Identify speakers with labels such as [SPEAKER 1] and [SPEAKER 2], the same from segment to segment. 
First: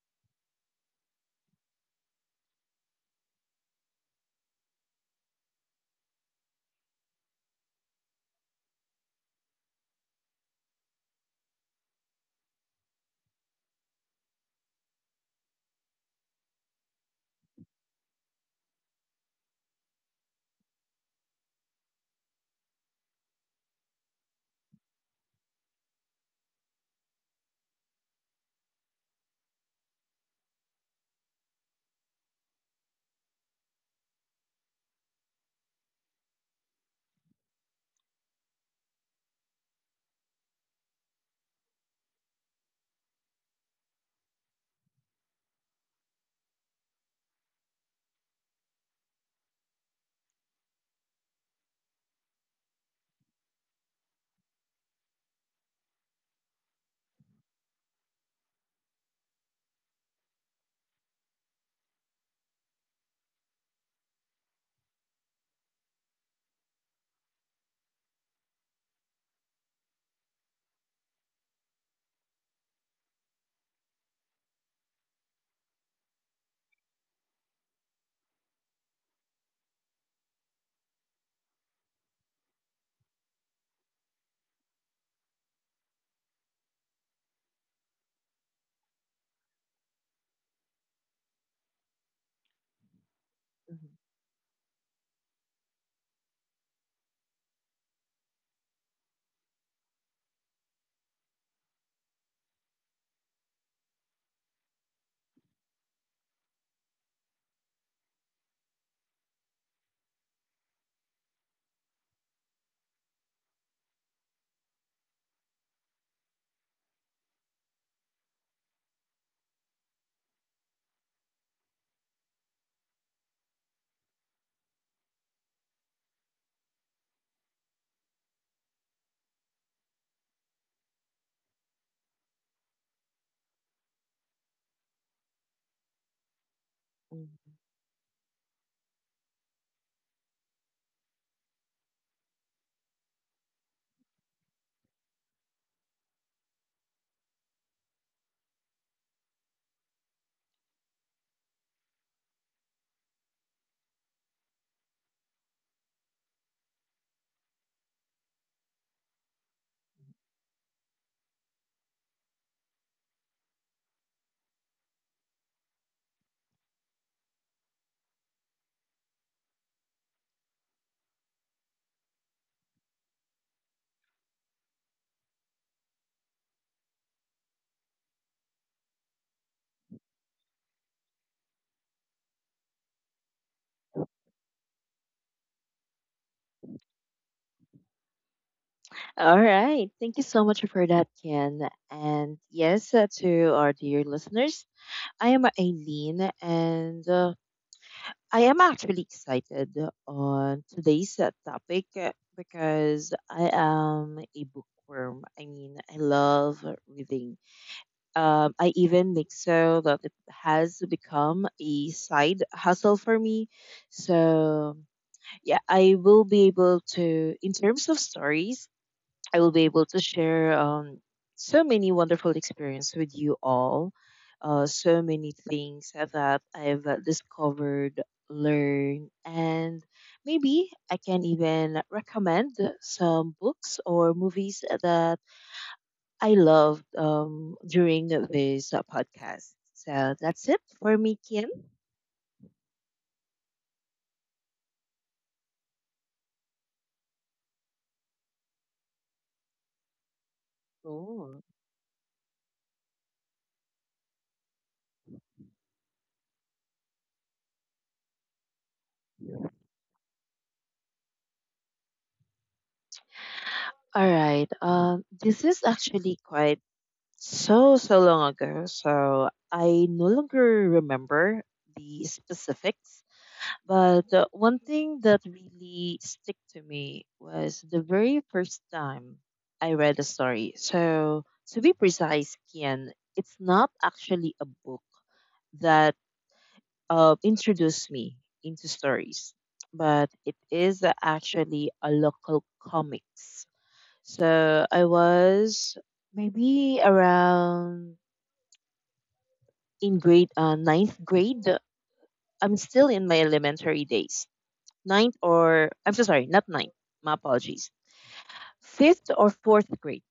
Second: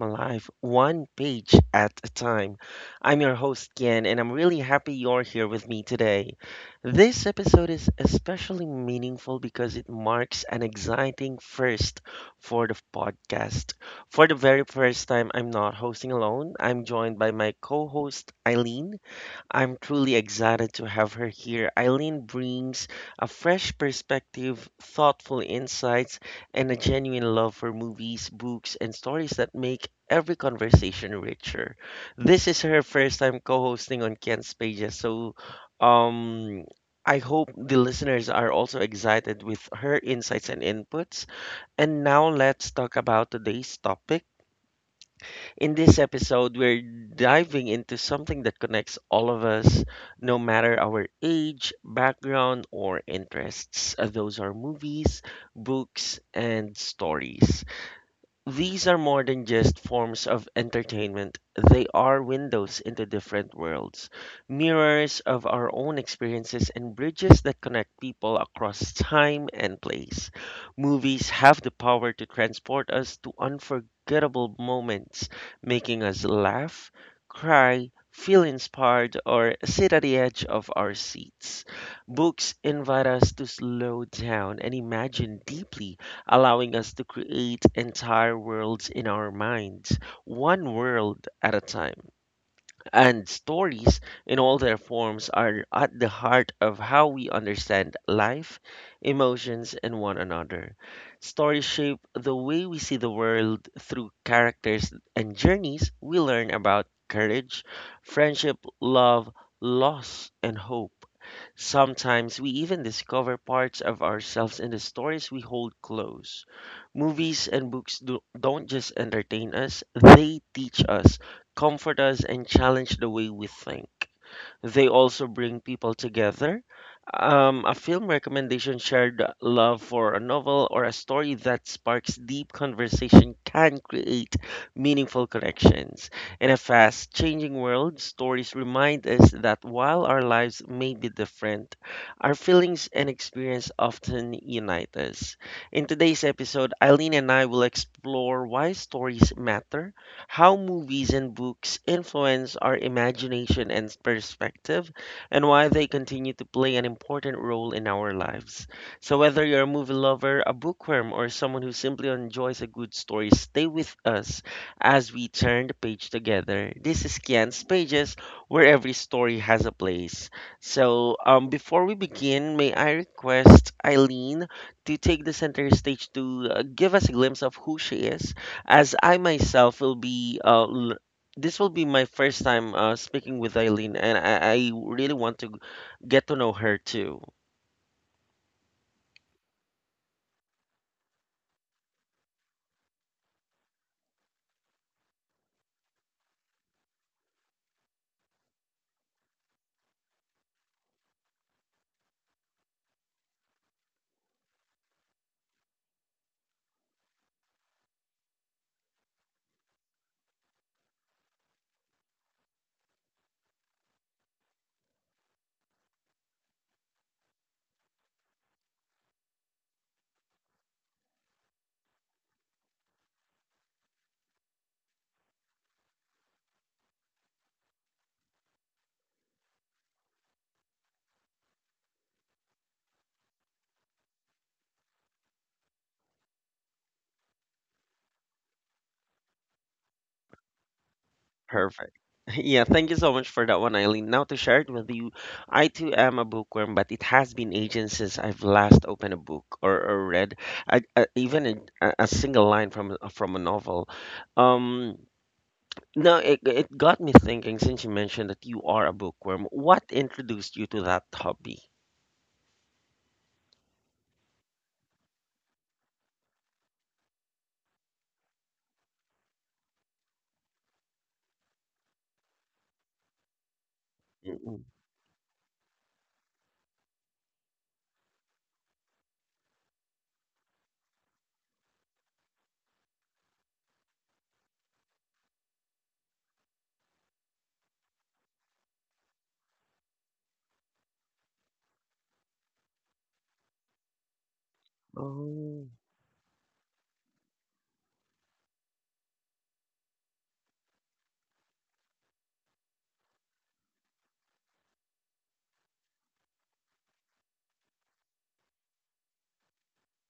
[SPEAKER 1] alive one page at a time. I'm your host, Ken, and I'm really happy you're here with me today. This episode is especially meaningful because it marks an exciting first for the podcast. For the very first time, I'm not hosting alone. I'm joined by my co host, Eileen. I'm truly excited to have her here. Eileen brings a fresh perspective, thoughtful insights, and a genuine love for movies, books, and stories that make every conversation richer. This is her first time co-hosting on Ken's Pages, so um I hope the listeners are also excited with her insights and inputs. And now let's talk about today's topic. In this episode, we're diving into something that connects all of us, no matter our age, background, or interests. Those are movies, books, and stories. These are more than just forms of entertainment. They are windows into different worlds, mirrors of our own experiences, and bridges that connect people across time and place. Movies have the power to transport us to unforgettable moments, making us laugh, cry, feel inspired, or sit at the edge of our seats. Books invite us to slow down and imagine deeply, allowing us to create entire worlds in our minds, one world at a time, and
[SPEAKER 2] Mhm,
[SPEAKER 1] stories, in all their forms, are at the heart of how we understand life, emotions, and one another. Stories shape the way we see the world. Through characters and journeys, we learn about courage, friendship, love, loss, and hope. Sometimes we even discover parts of ourselves in the stories we hold close. Movies and books don't just entertain us, they teach us, comfort us, and challenge the way we think. They also bring people together. A film recommendation, shared love for a novel, or a story that sparks deep conversation can create meaningful connections. In a fast
[SPEAKER 2] mhm.
[SPEAKER 1] changing world, stories remind us that while our lives may be different, our feelings and experience often unite us. In today's episode, Eileen and I will explore why stories matter, how movies and books influence our imagination and perspective, and why they continue to play an important role in our lives. So, whether you're a movie lover, a bookworm, or someone who simply enjoys a good story, stay with us as we turn the page together. This is Kian's Pages, where every story has a place. So, before we begin, may I request Eileen to take the center stage to give us a glimpse of who she is, as I myself will be this will be my first time speaking with Eileen, and I really want to get to know her too.
[SPEAKER 2] All right. Thank you so much for that, Ken. And yes, to our dear listeners, I am Aileen, and I am actually excited on today's topic because I am a bookworm. I mean, I love reading. I even make so that it has become a side hustle for me. So yeah, I will be able to, in terms of stories, I will be able to share so many wonderful experience with you all. So many things that I've discovered, learned, and maybe I can even recommend some books or movies that I loved during this podcast. So that's it for me, Kim.
[SPEAKER 1] Perfect. Yeah, thank you so much for that one, Eileen. Now to share it with you, I too am a bookworm, but it has been ages since I've last opened a book, or read a, a,
[SPEAKER 2] Oh.
[SPEAKER 1] even a, a single line from from a novel. Um, Now it got me thinking, since you mentioned that you are a bookworm, what introduced you to that hobby?
[SPEAKER 2] All right. This is actually quite so long ago, so I no longer remember the specifics, but one
[SPEAKER 1] Mm-mm.
[SPEAKER 2] thing that really stick to me was the very first time I read a story. So to be precise, Kian, it's not actually a book that introduced me into stories, but it is actually a local comics. So I
[SPEAKER 1] Oh.
[SPEAKER 2] was maybe around in grade ninth grade. I'm still in my elementary days. Ninth, or I'm so sorry, not ninth. My apologies. Fifth or fourth grade,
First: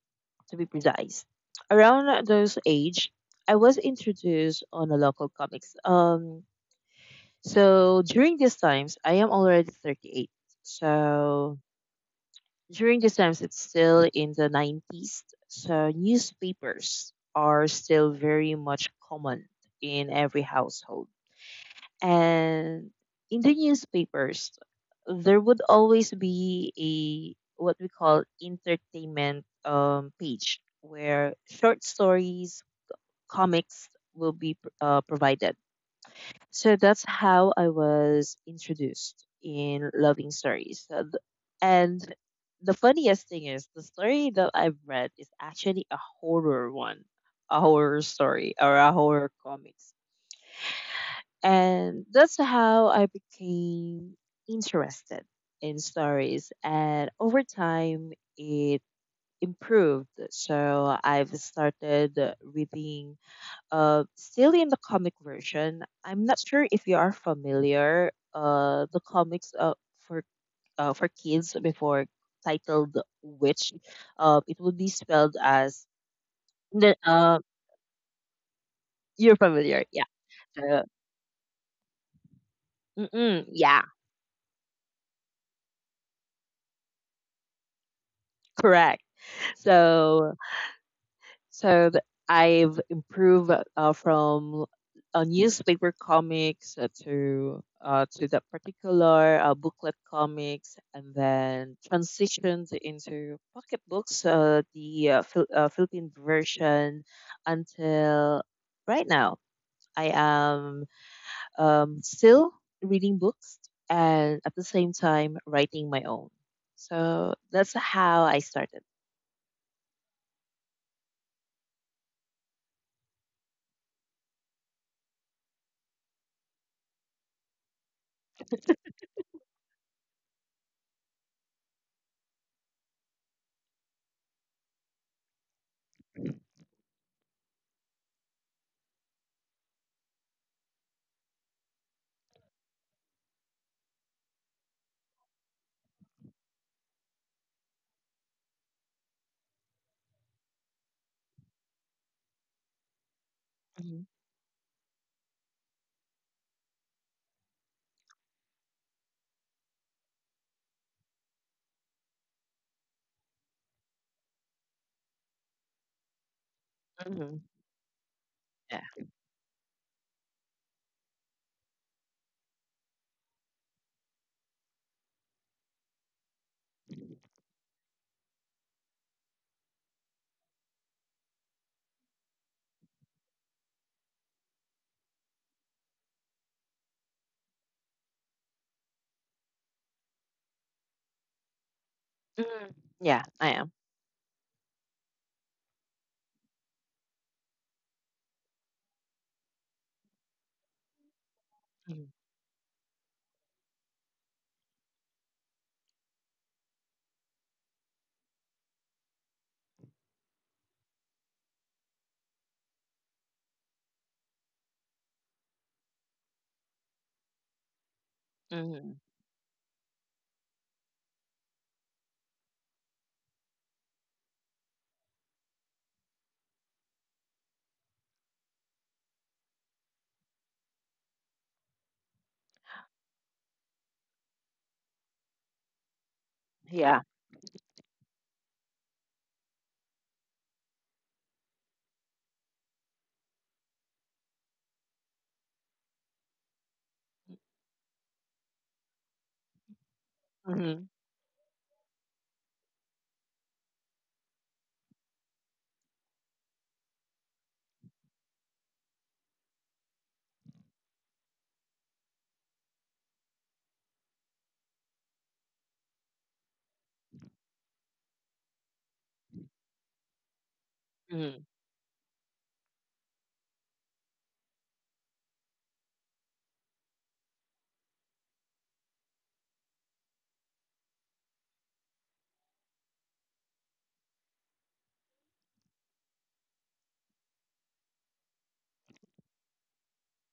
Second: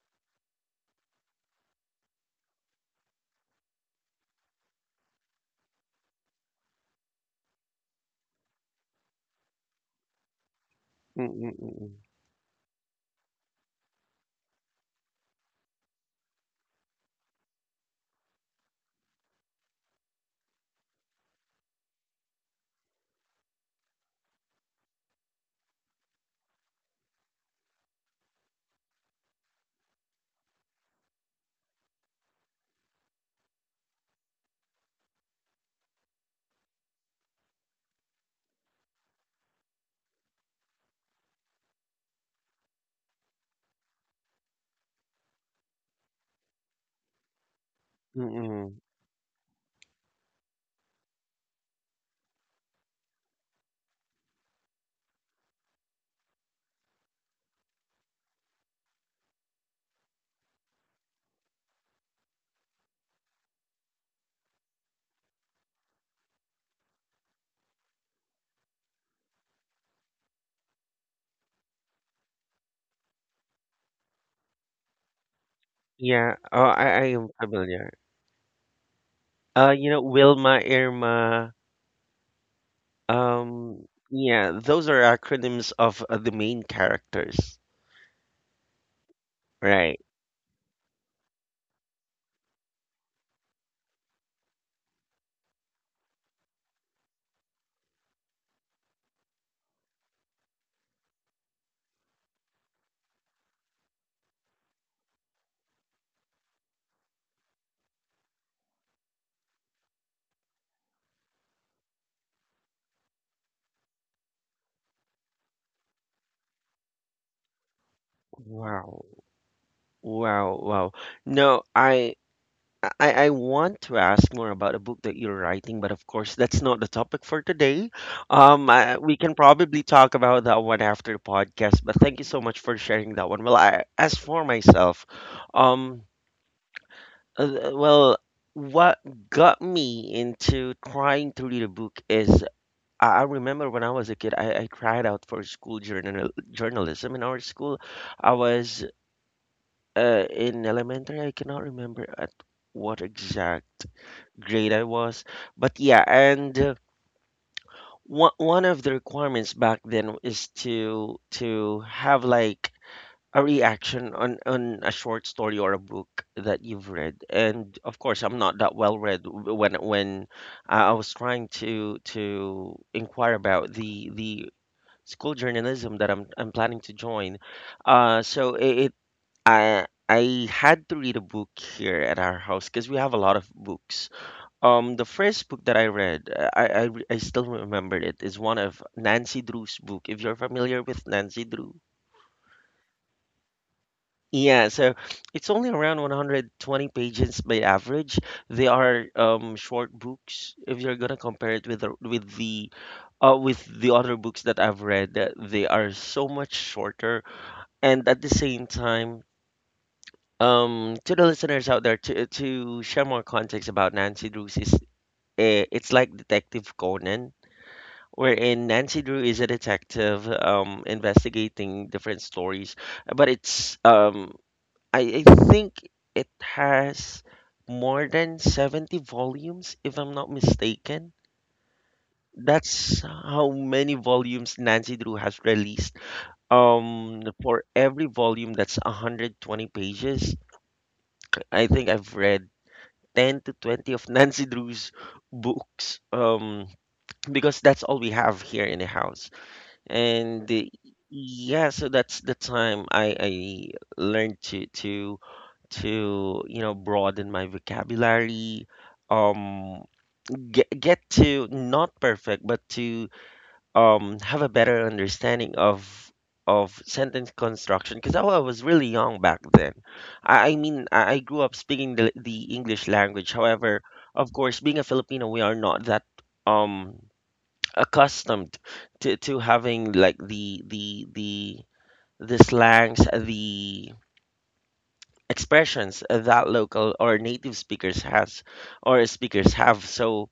[SPEAKER 2] to be precise. Around those age, I was introduced on a local comics. So during these times, I am already 38.
[SPEAKER 1] Mm,
[SPEAKER 2] So
[SPEAKER 1] mm,
[SPEAKER 2] during these times, it's still in the 90s. So newspapers are still very much common in every household. And in the newspapers there would always be a what we call entertainment page where short stories, comics will be provided. So that's how I was introduced in loving stories. And the funniest thing is the story that I've read is actually a horror one, a horror
[SPEAKER 1] mm,
[SPEAKER 2] story or
[SPEAKER 1] mm.
[SPEAKER 2] a horror comic. And that's how I became interested in stories. And over time, it improved. So I've started reading still in the comic version. I'm not sure if you are familiar the comics for for kids before titled Witch. It would be spelled as
[SPEAKER 1] Yeah. Oh,
[SPEAKER 2] the,
[SPEAKER 1] I am
[SPEAKER 2] uh,
[SPEAKER 1] familiar.
[SPEAKER 2] you're familiar,
[SPEAKER 1] You know,
[SPEAKER 2] yeah.
[SPEAKER 1] Wilma,
[SPEAKER 2] So,
[SPEAKER 1] Irma.
[SPEAKER 2] mm-mm, yeah,
[SPEAKER 1] Yeah, those are acronyms of the main characters,
[SPEAKER 2] correct.
[SPEAKER 1] right?
[SPEAKER 2] So So th- I've improved from newspaper comics to that particular booklet comics, and then transitioned into pocket books, Philippine version, until right now. I am still reading books and at the same time writing my own. So that's how I started.
[SPEAKER 1] Wow. Wow, wow. No, I want to ask more about a book that you're writing, but of course, that's not the topic for today. We can probably talk about that one after the podcast, but thank you so much for sharing that one. Well, I, as for myself, um. Well, what got me into trying to read a book is I remember when I was a kid, I tried out for school journalism in our school. I was in elementary, I cannot remember at what exact
[SPEAKER 2] Mhm.
[SPEAKER 1] grade I was, but yeah, and one of the requirements back then is to have like a reaction on a short story or a book that you've read,
[SPEAKER 2] Mhm.
[SPEAKER 1] and of course I'm not that
[SPEAKER 2] Yeah.
[SPEAKER 1] well read. When I was trying to inquire about the school journalism that I'm planning to join, so it I had to read a book here at our house because we have a lot of books. The first book that I read I still remember it is one of Nancy Drew's book, if you're familiar with Nancy Drew.
[SPEAKER 2] Mhm. Yeah, I am.
[SPEAKER 1] Yeah, so it's only around 120 pages by average. They are short books if you're gonna compare it with the
[SPEAKER 2] Mhm,
[SPEAKER 1] with the with the other books that I've read. They are so much shorter, and at the same time, to the listeners out there, to share more context about Nancy Drew's is eh, it's like Detective Conan, wherein
[SPEAKER 2] mhm.
[SPEAKER 1] Nancy Drew is a detective investigating different stories, but it's I think it has more than 70 volumes, if I'm not mistaken. That's how many volumes Nancy Drew has released.
[SPEAKER 2] Yeah.
[SPEAKER 1] For every volume, that's 120 pages. I think I've read 10 to 20 of Nancy Drew's books because that's all we have here in the house. And
[SPEAKER 2] Mhm,
[SPEAKER 1] yeah, so that's the time I learned to you know broaden my vocabulary um get to not perfect but to have a better understanding of sentence construction because I was really young back then. I mean I grew
[SPEAKER 2] mhm,
[SPEAKER 1] up speaking the English language, however of course being a Filipino we are not that um accustomed to having like the slangs, the expressions that local or native speakers has or speakers have, so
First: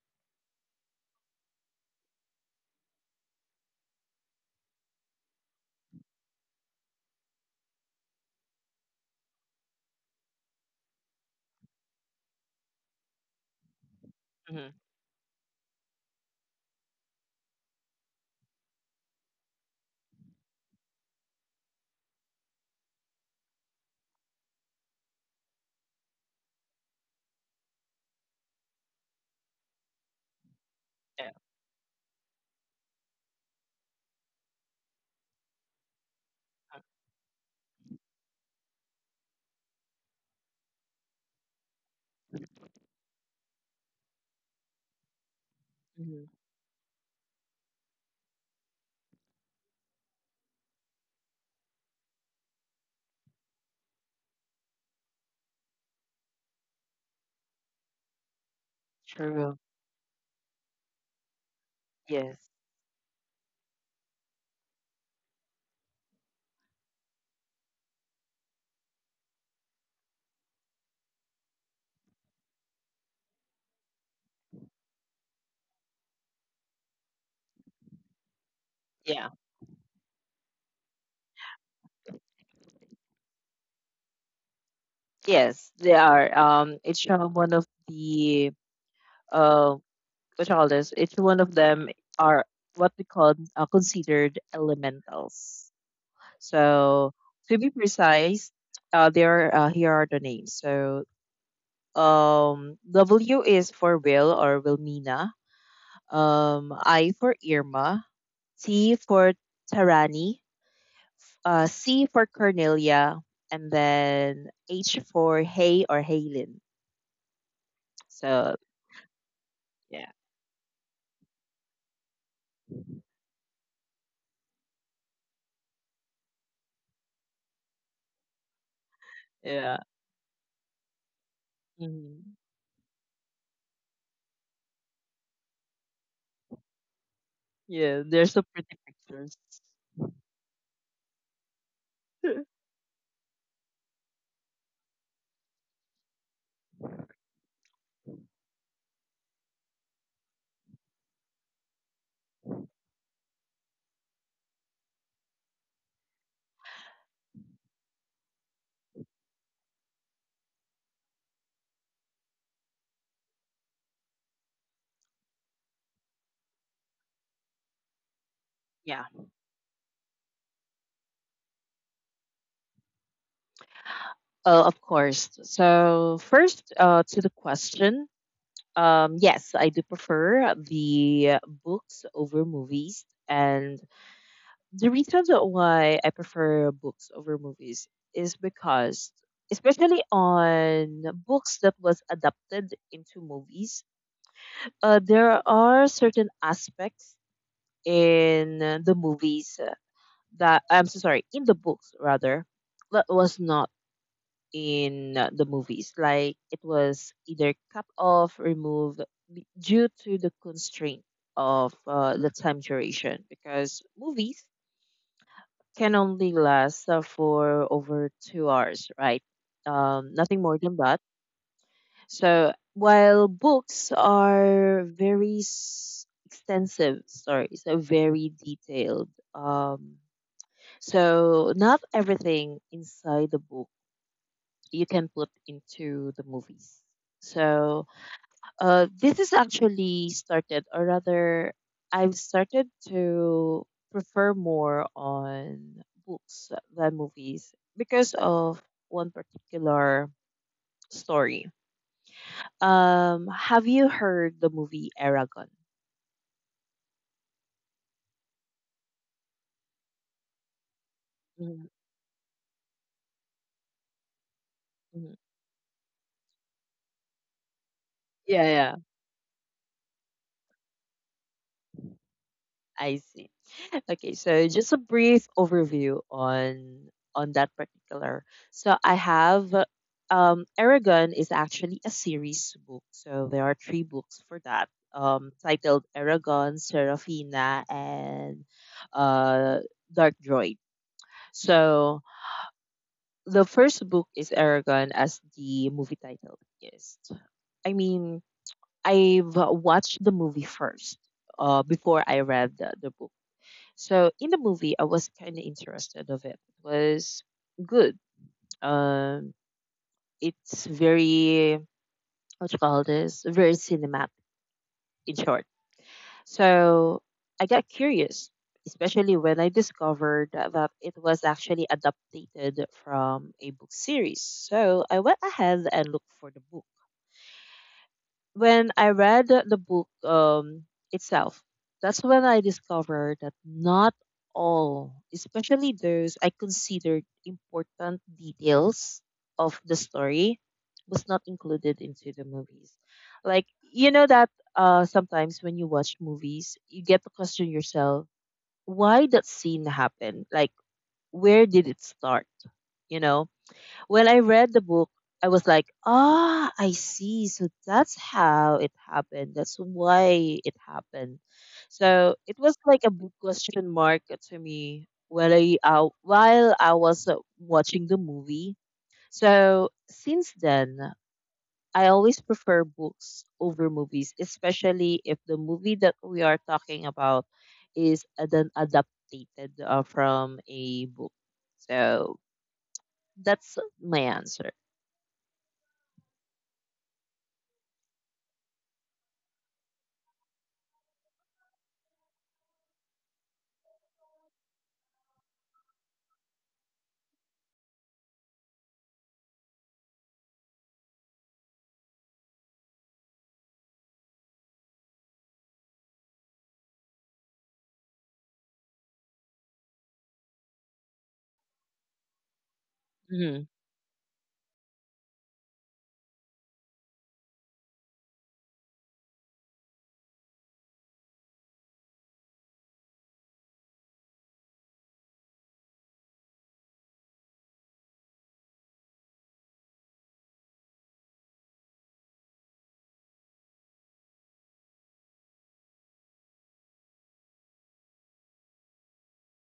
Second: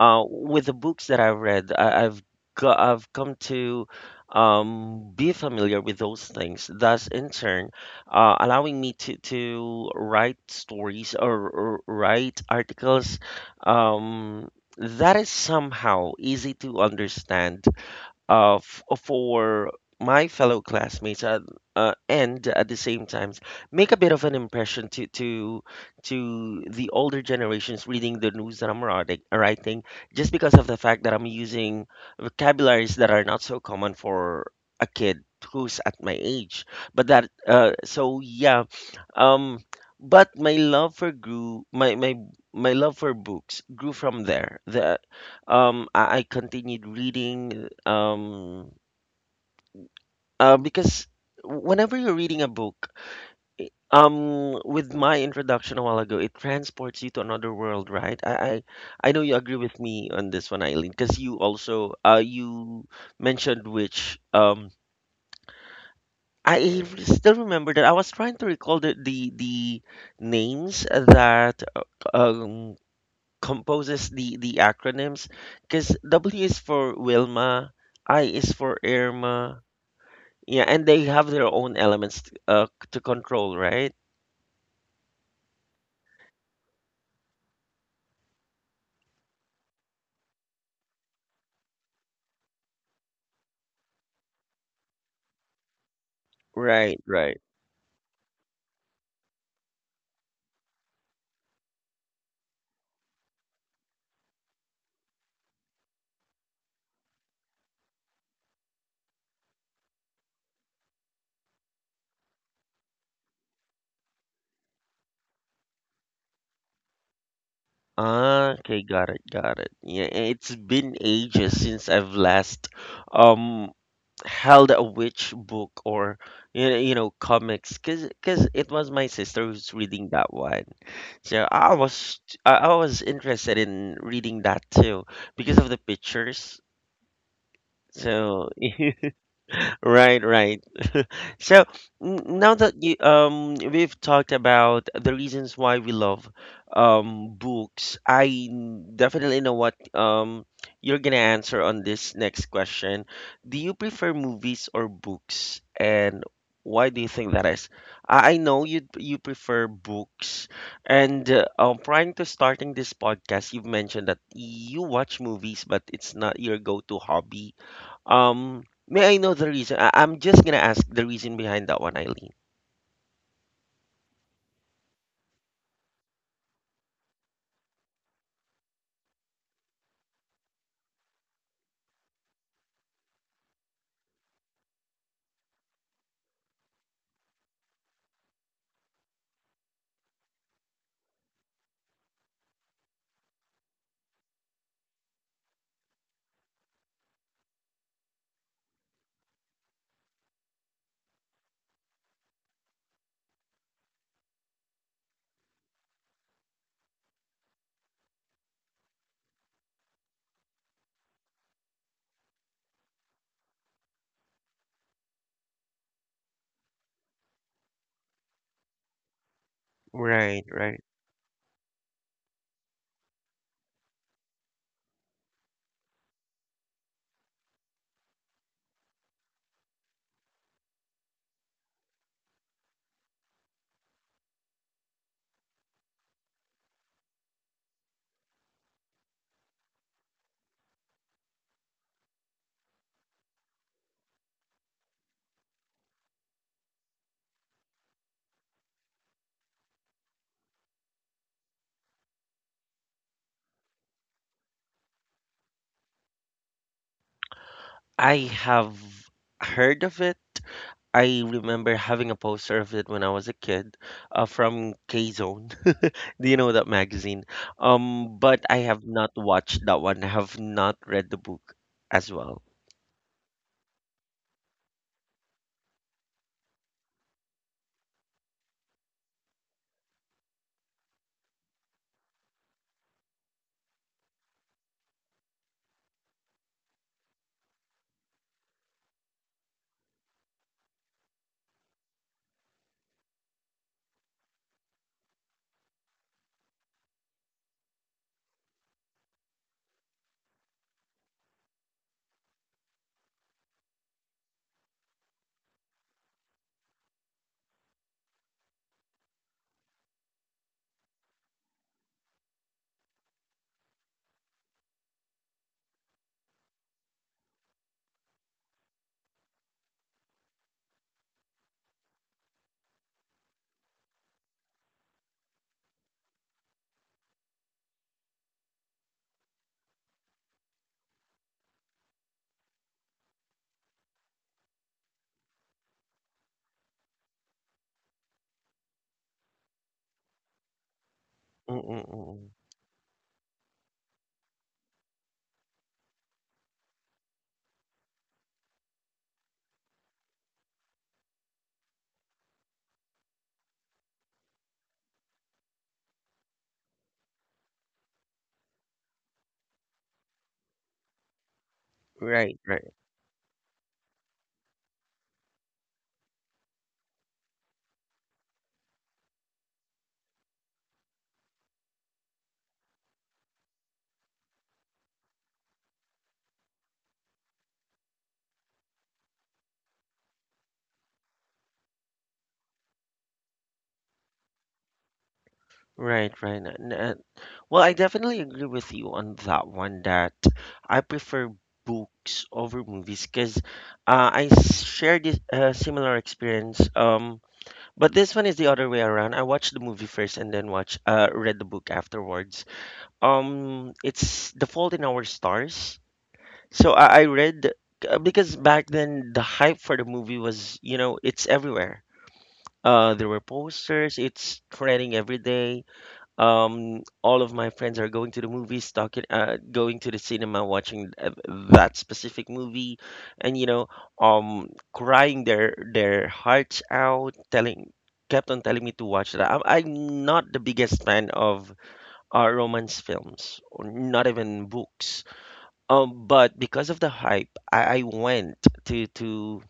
[SPEAKER 1] with the books that I've got I've come to be familiar with those things, thus in turn allowing me to write stories, or write articles um
[SPEAKER 2] mhm.
[SPEAKER 1] that is somehow easy to understand for my fellow classmates and at the same time make a bit of an impression to the older generations reading the news that I'm writing, just because of the fact that I'm
[SPEAKER 2] Yeah.
[SPEAKER 1] using vocabularies that are not so common for a kid who's at my age. But that so yeah um but my love for books grew from there. I
[SPEAKER 2] Mhm.
[SPEAKER 1] continued reading because whenever you're reading a book, with my introduction a while ago, it transports you to another world, right? I know you agree
[SPEAKER 2] True.
[SPEAKER 1] with me on this one, Eileen, because you also
[SPEAKER 2] Yes.
[SPEAKER 1] you mentioned which, I still remember that I was trying to recall the names that um composes the acronyms, because W is for Wilma, I is for
[SPEAKER 2] Yeah.
[SPEAKER 1] Irma. Yeah, and they have their own elements to control, right?
[SPEAKER 2] Yes, they are. Each one of the uh, what you call this? Each one of them are what we call considered elementals.
[SPEAKER 1] Right,
[SPEAKER 2] So
[SPEAKER 1] right.
[SPEAKER 2] to be precise, there are, here are the names. So W is for Will or Wilmina. I for Irma. T for Tarani. C for Cornelia, and then H for Hay or Haylin.
[SPEAKER 1] Ah,
[SPEAKER 2] So
[SPEAKER 1] okay, got it, got it. Yeah,
[SPEAKER 2] yeah,
[SPEAKER 1] it's been ages since I've last um held a witch book or you know comics cuz it was my sister who's
[SPEAKER 2] yeah,
[SPEAKER 1] reading that one. So I was
[SPEAKER 2] mhm.
[SPEAKER 1] I was interested in reading that too because of the pictures.
[SPEAKER 2] Yeah. There's some
[SPEAKER 1] So
[SPEAKER 2] pretty pictures.
[SPEAKER 1] right, right. So now that you we've talked about the reasons why we love books, definitely know what you're gonna answer on this next question. Do you prefer movies or books, and why do you think that is? I know you prefer books, and prior to starting this podcast, you've mentioned that you watch movies, but it's not your go-to hobby. Um,
[SPEAKER 2] Yeah,
[SPEAKER 1] May I know the reason? I'm just gonna ask the reason behind that one, Eileen.
[SPEAKER 2] of course. So first, to the question. Yes, I do prefer the books over movies, and the reason that why I prefer books over movies is because, especially on books that was adapted into movies, there are certain aspects in the movies that, I'm so sorry, in the books rather, that was not in the movies. Like it was either cut off, removed due to the constraint of the time duration, because movies can only last for over 2 hours, right? Nothing
[SPEAKER 1] Right,
[SPEAKER 2] more than
[SPEAKER 1] right.
[SPEAKER 2] that. So while books are very extensive, sorry, so very detailed. So not everything inside the book you can put into the movies. So this is actually started, or rather, I've started to prefer more on books than movies because of one particular story. Have you heard the movie Aragon?
[SPEAKER 1] I have heard of it. I
[SPEAKER 2] Mhm,
[SPEAKER 1] remember having a poster of it when I was a kid, from K
[SPEAKER 2] mhm.
[SPEAKER 1] Zone. Do you know that magazine?
[SPEAKER 2] Yeah,
[SPEAKER 1] But I
[SPEAKER 2] yeah,
[SPEAKER 1] have not watched that one. I have not read the book as well.
[SPEAKER 2] I see. Okay, so just a brief overview on that particular. So I have Aragon is actually a series book. So there are three books for that. Titled Aragon, Serafina and uh Dark Droid. So the first book is Aragon, as the movie title is. I mean, I've watched the movie first before I read the book. So in the movie, I was kind of interested of it. It was good. Um, it's very what you call this? Very cinematic, in short. So I got curious, especially when I discovered that it was actually adapted from a book series. So I went ahead and looked for the book. When I read the book itself, that's when I discovered that not all, especially those I considered important details of the story, was not included into the
[SPEAKER 1] Mm-mm-mm.
[SPEAKER 2] movies. Like you know that sometimes when you watch movies, you get to question yourself why that scene happened. Like where did it start? You know, when I read the book, I was like, ah, I see. So that's how it happened. That's why it happened. So it
[SPEAKER 1] Right,
[SPEAKER 2] was like a big question mark to me while I was watching the movie. So since then, I always prefer books over movies, especially if the movie that we are talking about is an adapted from a book. So that's my answer.
[SPEAKER 1] right, right. Well, I definitely agree with you on that one that I prefer books over movies because shared this similar experience. But this one is the other way around. I watched the movie first and then watch read the book afterwards. It's The Fault in Our Stars. So I read because back then the hype for the movie was, you know, it's everywhere. There were
[SPEAKER 2] Mm-hmm.
[SPEAKER 1] posters. It's trending every day all of my friends are going to the movies, talking, going to the cinema, watching that specific movie, and you know, um, crying their hearts out, kept on telling me to watch that. I'm not the biggest fan of romance films, or not even books. But because of the hype, I went to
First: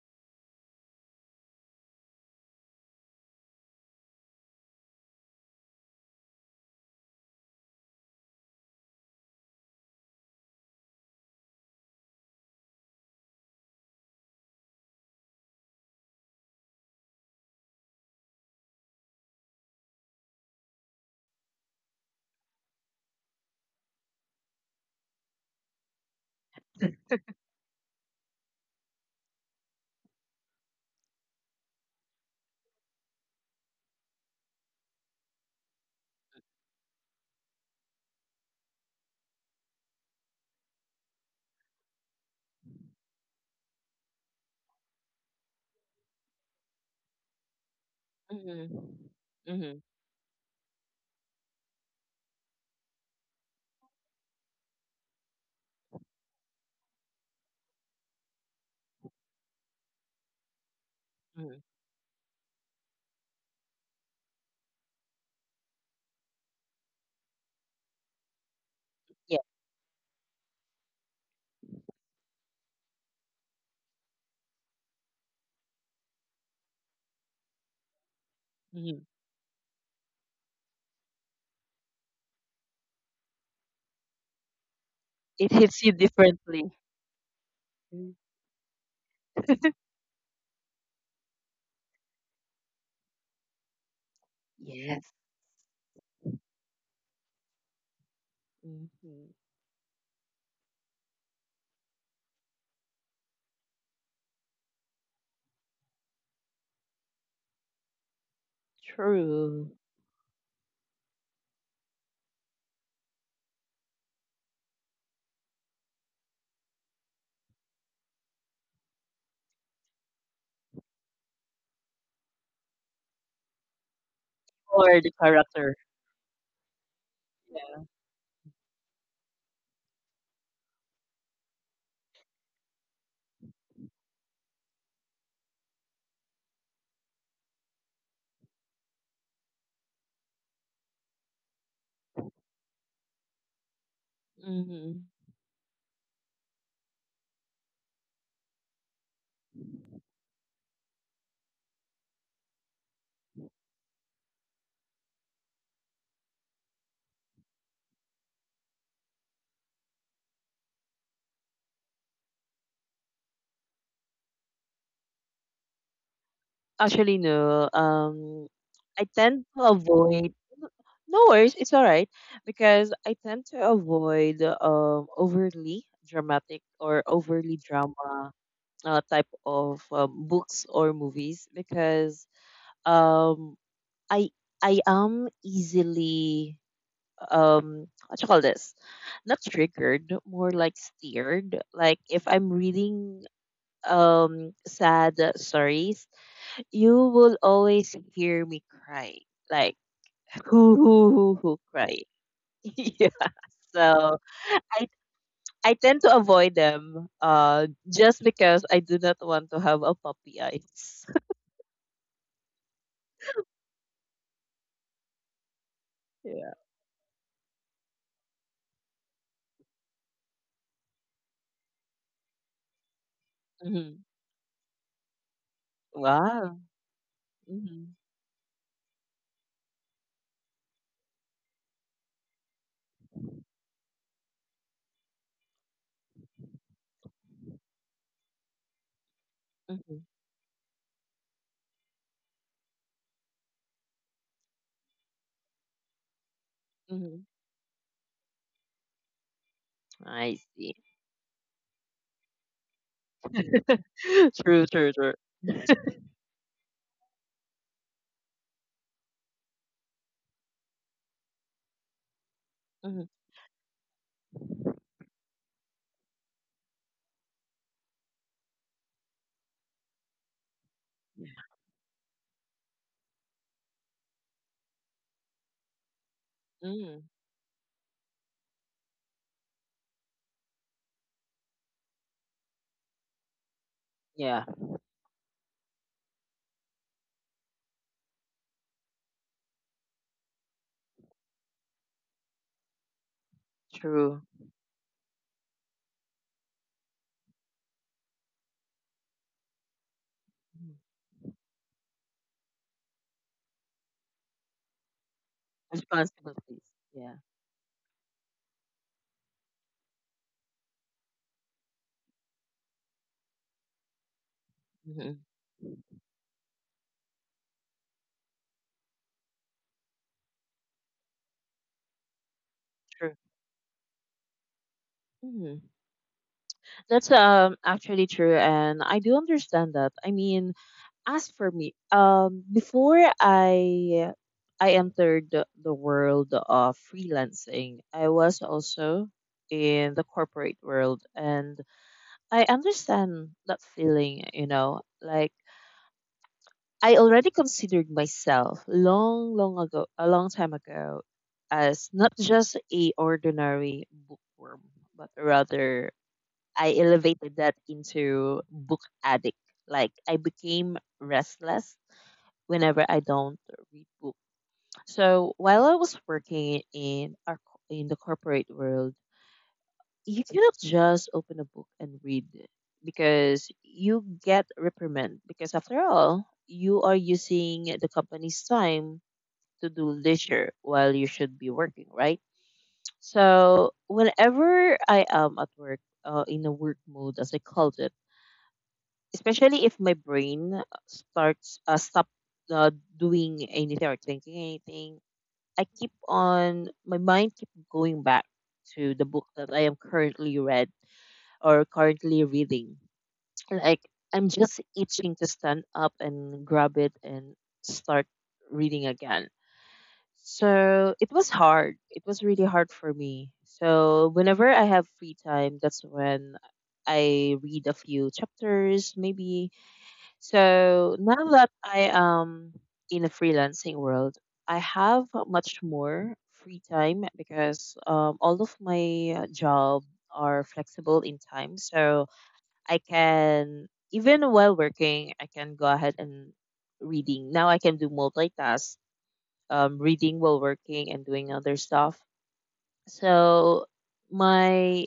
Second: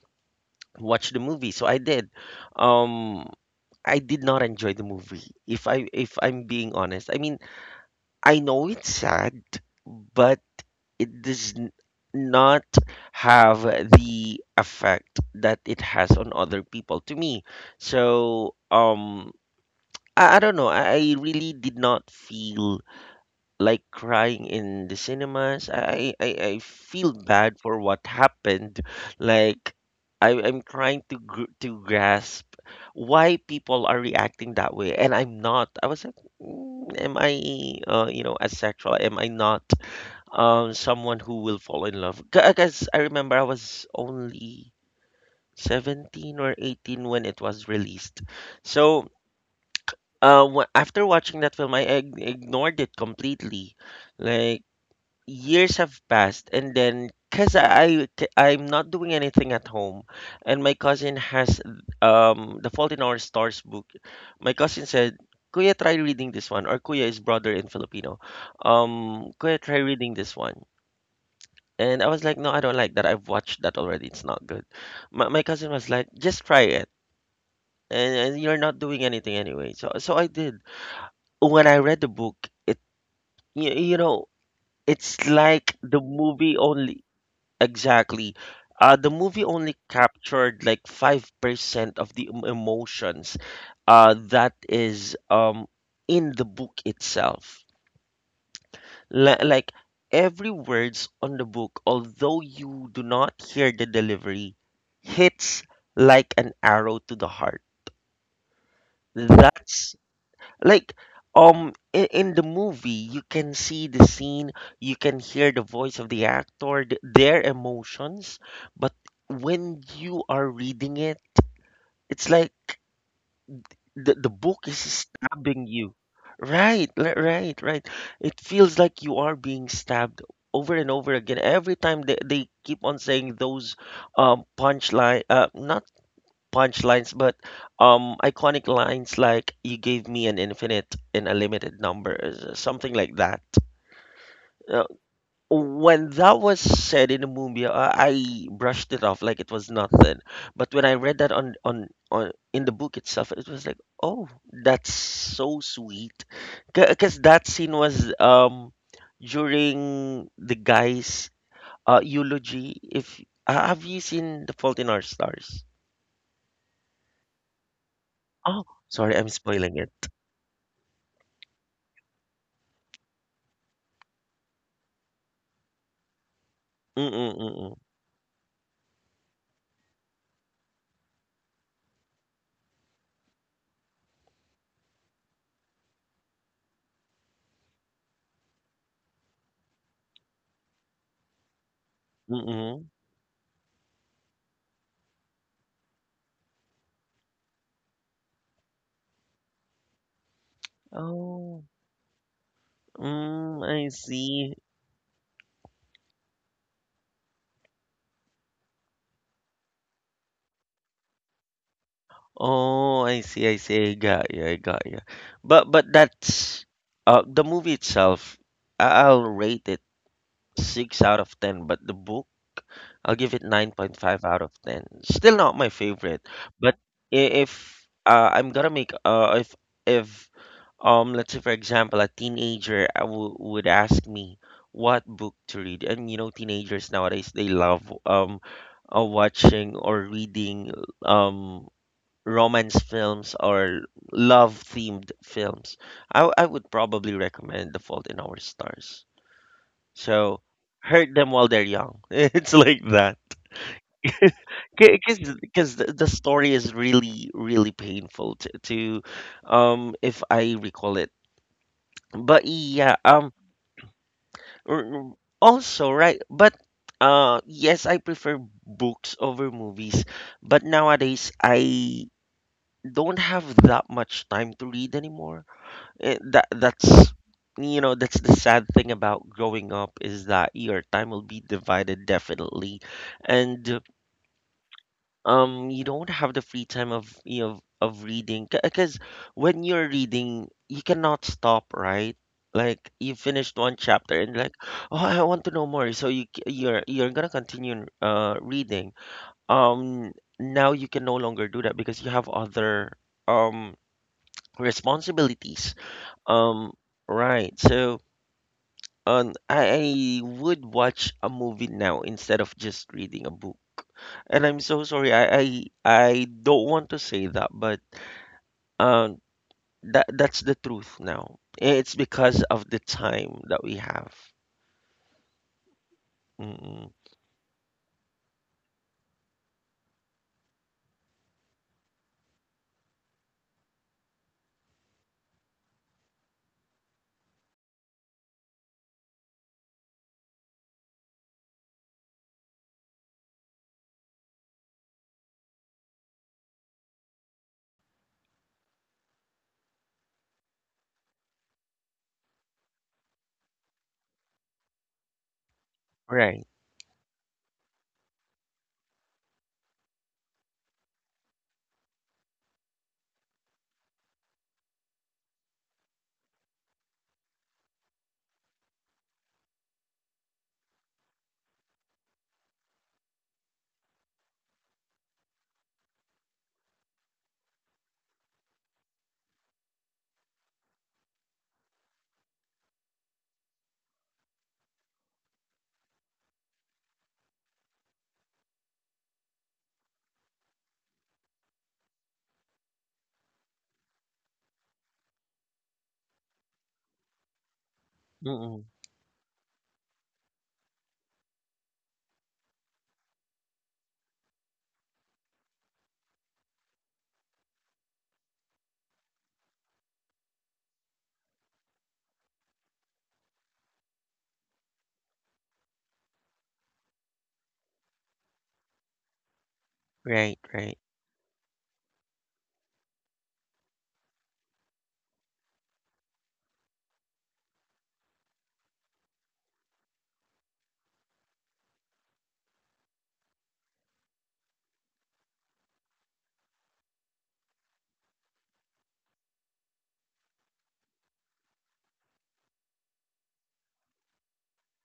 [SPEAKER 1] watch the movie, so I did. Um, I did not enjoy the movie. If I'm being honest, I mean I know it's sad, but it not have the effect that it has on other people to me. So, I don't know. I really did not feel like crying in the cinemas. I feel bad for what happened. Like I'm trying to grasp why people are reacting that way, and I'm not. I was like, Am I asexual? Am I not someone who will fall in love? Because I remember I was only 17 or 18 when it was released. So
[SPEAKER 2] Mhm. Mhm.
[SPEAKER 1] after watching that film, I ignored it completely. Like years have passed, and then because I am not doing anything at home, and my cousin
[SPEAKER 2] Mhm.
[SPEAKER 1] has the fault in our stars book. My cousin said, kuya try reading this one, or kuya is brother in filipino.
[SPEAKER 2] Yeah.
[SPEAKER 1] Kuya try reading this one. And I was like, no I don't like that, I've watched that already, it's not good. My cousin was like, just try it, and you're not
[SPEAKER 2] Mhm.
[SPEAKER 1] doing anything anyway. So I did. When I read the book, it you, you know it's
[SPEAKER 2] It
[SPEAKER 1] like
[SPEAKER 2] hits you
[SPEAKER 1] the movie
[SPEAKER 2] differently.
[SPEAKER 1] only.
[SPEAKER 2] Mm.
[SPEAKER 1] Exactly. The movie only captured like 5% of the emotions that
[SPEAKER 2] Yes.
[SPEAKER 1] is in the book itself.
[SPEAKER 2] Mhm.
[SPEAKER 1] Like every words on the book, although you do not hear the delivery, hits like an arrow to the heart.
[SPEAKER 2] True.
[SPEAKER 1] That's like, in the movie you can see the scene, you can hear the voice of the actor, their emotions. But when you are reading it, it's like the book is
[SPEAKER 2] Or the
[SPEAKER 1] stabbing
[SPEAKER 2] character.
[SPEAKER 1] you, right, it feels like you are being stabbed over and over again every time they keep on saying those punchline, not punchlines, but iconic lines like "You gave me an infinite and a limited number," something like that. Uh,
[SPEAKER 2] Mhm.
[SPEAKER 1] when that was said in the movie, I brushed it off like it was nothing. But when I read that on in the book itself, it was like, oh, that's so sweet, because that scene was during the guy's eulogy. If Have you seen The Fault in Our Stars?
[SPEAKER 2] Actually, no.
[SPEAKER 1] Oh,
[SPEAKER 2] I
[SPEAKER 1] sorry, I'm
[SPEAKER 2] tend to
[SPEAKER 1] spoiling it.
[SPEAKER 2] avoid. No worries, it's all right because I tend to avoid overly dramatic or
[SPEAKER 1] Mm,
[SPEAKER 2] overly
[SPEAKER 1] mm,
[SPEAKER 2] drama type of books or movies because um I I am easily what you call this, not triggered, more like steered. Like if I'm
[SPEAKER 1] mm.
[SPEAKER 2] reading sad stories, you will always hear me cry. Like who
[SPEAKER 1] Oh,
[SPEAKER 2] cry. Yeah.
[SPEAKER 1] mm, I
[SPEAKER 2] So
[SPEAKER 1] see.
[SPEAKER 2] i I tend to avoid them just because I do not want to have a puppy eyes.
[SPEAKER 1] Oh, I see, I see. I got you, I got you. But
[SPEAKER 2] Yeah.
[SPEAKER 1] that's the movie itself. I'll rate it six out of ten, but the book, I'll give it
[SPEAKER 2] Hmm.
[SPEAKER 1] 9.5 out of 10. Still not my favorite,
[SPEAKER 2] Wow.
[SPEAKER 1] but I- if
[SPEAKER 2] Hmm.
[SPEAKER 1] I'm gonna make if let's say for example a teenager would ask me what book to read, and you know teenagers nowadays they love watching
[SPEAKER 2] Hmm.
[SPEAKER 1] or reading um romance films or love themed films. I would probably
[SPEAKER 2] Hmm.
[SPEAKER 1] recommend the fault in our stars.
[SPEAKER 2] I
[SPEAKER 1] So
[SPEAKER 2] see.
[SPEAKER 1] hurt them while they're young it's like that.
[SPEAKER 2] True.
[SPEAKER 1] Because the story is really really painful, to if I recall it. But yeah
[SPEAKER 2] Hmm.
[SPEAKER 1] um Mm, also right, but yes, I prefer books over movies, but nowadays I don't have that much time to read anymore. Eh, that
[SPEAKER 2] Mm,
[SPEAKER 1] that's you know that's the sad thing about growing up, is that your time will be divided definitely. And
[SPEAKER 2] yeah.
[SPEAKER 1] you don't have the free time of of reading, because when you're reading you cannot stop, right? Like you finished one chapter
[SPEAKER 2] True.
[SPEAKER 1] and like, oh I want to know more, so you're gonna continue reading. um
[SPEAKER 2] Mhm.
[SPEAKER 1] Now you can no longer do that because you have other um responsibilities
[SPEAKER 2] Responsibilities.
[SPEAKER 1] um
[SPEAKER 2] Yeah.
[SPEAKER 1] right? So I would watch a movie now instead of just reading a book. And I'm so
[SPEAKER 2] Hmm.
[SPEAKER 1] sorry. I don't want to say that, but um, that's the truth now. It's because of the
[SPEAKER 2] True.
[SPEAKER 1] time that we have.
[SPEAKER 2] Hmm.
[SPEAKER 1] Mm-mm.
[SPEAKER 2] That's actually true, and I do understand that. I mean, as for me, before I entered the world of freelancing, I was also in the corporate world, and I understand that feeling. You know, like I already considered myself long, long ago, a long time ago, as not just a ordinary bookworm, but rather
[SPEAKER 1] Right.
[SPEAKER 2] I elevated that into book addict. Like I became restless whenever I don't read books. So while I was working in in the corporate world, you cannot just open a book and read it because you get reprimand because after all you are using the company's time to do leisure while you should be working, right? So whenever I am at work, in a work mode as I called it, especially if my brain starts stop uh, doing anything or thinking anything, I keep on my mind keep going back
[SPEAKER 1] Mm-mm.
[SPEAKER 2] to the book that I am currently read or currently reading. Like I'm just itching to stand up and grab it and start reading again. So it was hard. It was really hard for me. So whenever I have free time, that's when I read a few chapters maybe.
[SPEAKER 1] Right. Right.
[SPEAKER 2] So now that I am in a freelancing world, I have much more free time because all of my job are flexible in time. So I can, even while working, I can go ahead and reading. Now I can do multitask, reading while working and doing other stuff. So my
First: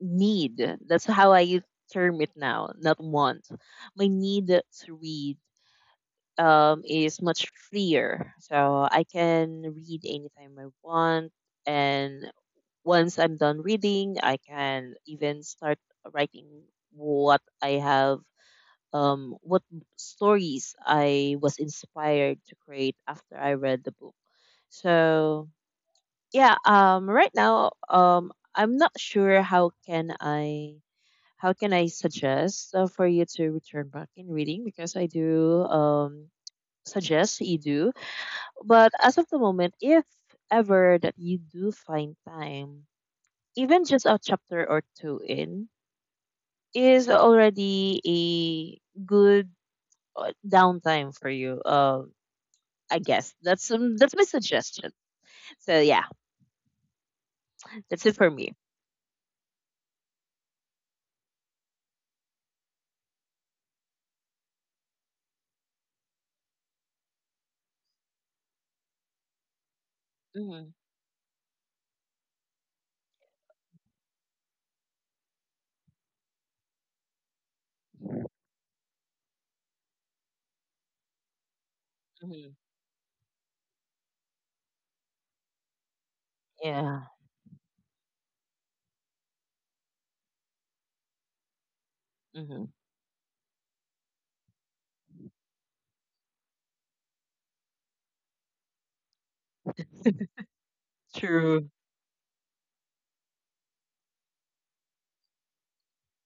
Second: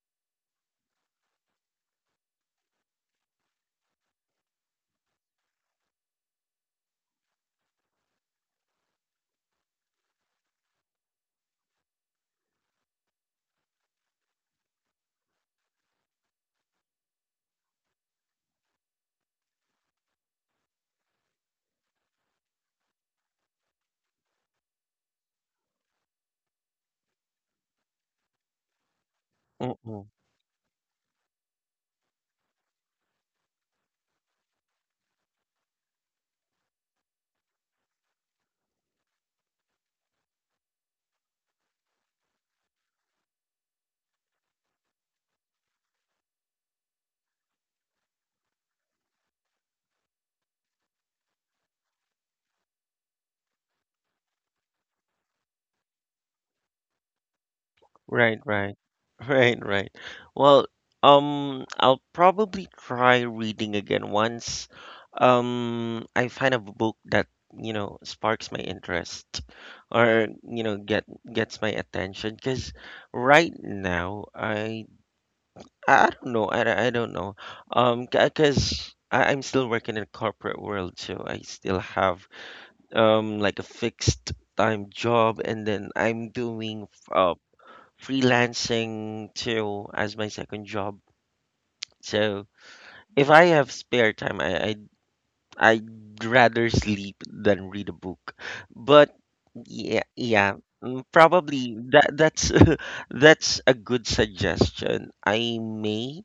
[SPEAKER 2] need, that's how I term it now, not want. My need to read is much freer. So I can read anytime I want, and once I'm done reading, I can even start writing what I have what stories I was inspired to create after I read the book. So yeah, right now, I'm not sure
[SPEAKER 1] Mm-mm.
[SPEAKER 2] how can I suggest for you to return back in reading, because I do suggest you do. But as of the moment, if ever that you do find time, even just a chapter or two in is already a good downtime for you. I guess that's my suggestion. So yeah, that's it for
[SPEAKER 1] Right,
[SPEAKER 2] me.
[SPEAKER 1] right. Right, right. Well, I'll probably try reading again once I find a book that, sparks my interest, or,
[SPEAKER 2] Hmm.
[SPEAKER 1] gets my attention, because right now I don't know. I don't know. Because I'm still working in corporate world, so I still have
[SPEAKER 2] Hmm.
[SPEAKER 1] like a fixed time job, and then I'm doing
[SPEAKER 2] Yeah.
[SPEAKER 1] freelancing too as my second job. So
[SPEAKER 2] Hmm.
[SPEAKER 1] if I have spare time, I'd rather sleep than read a book. But yeah, yeah, mm,
[SPEAKER 2] True.
[SPEAKER 1] probably that's, that's a good suggestion. I may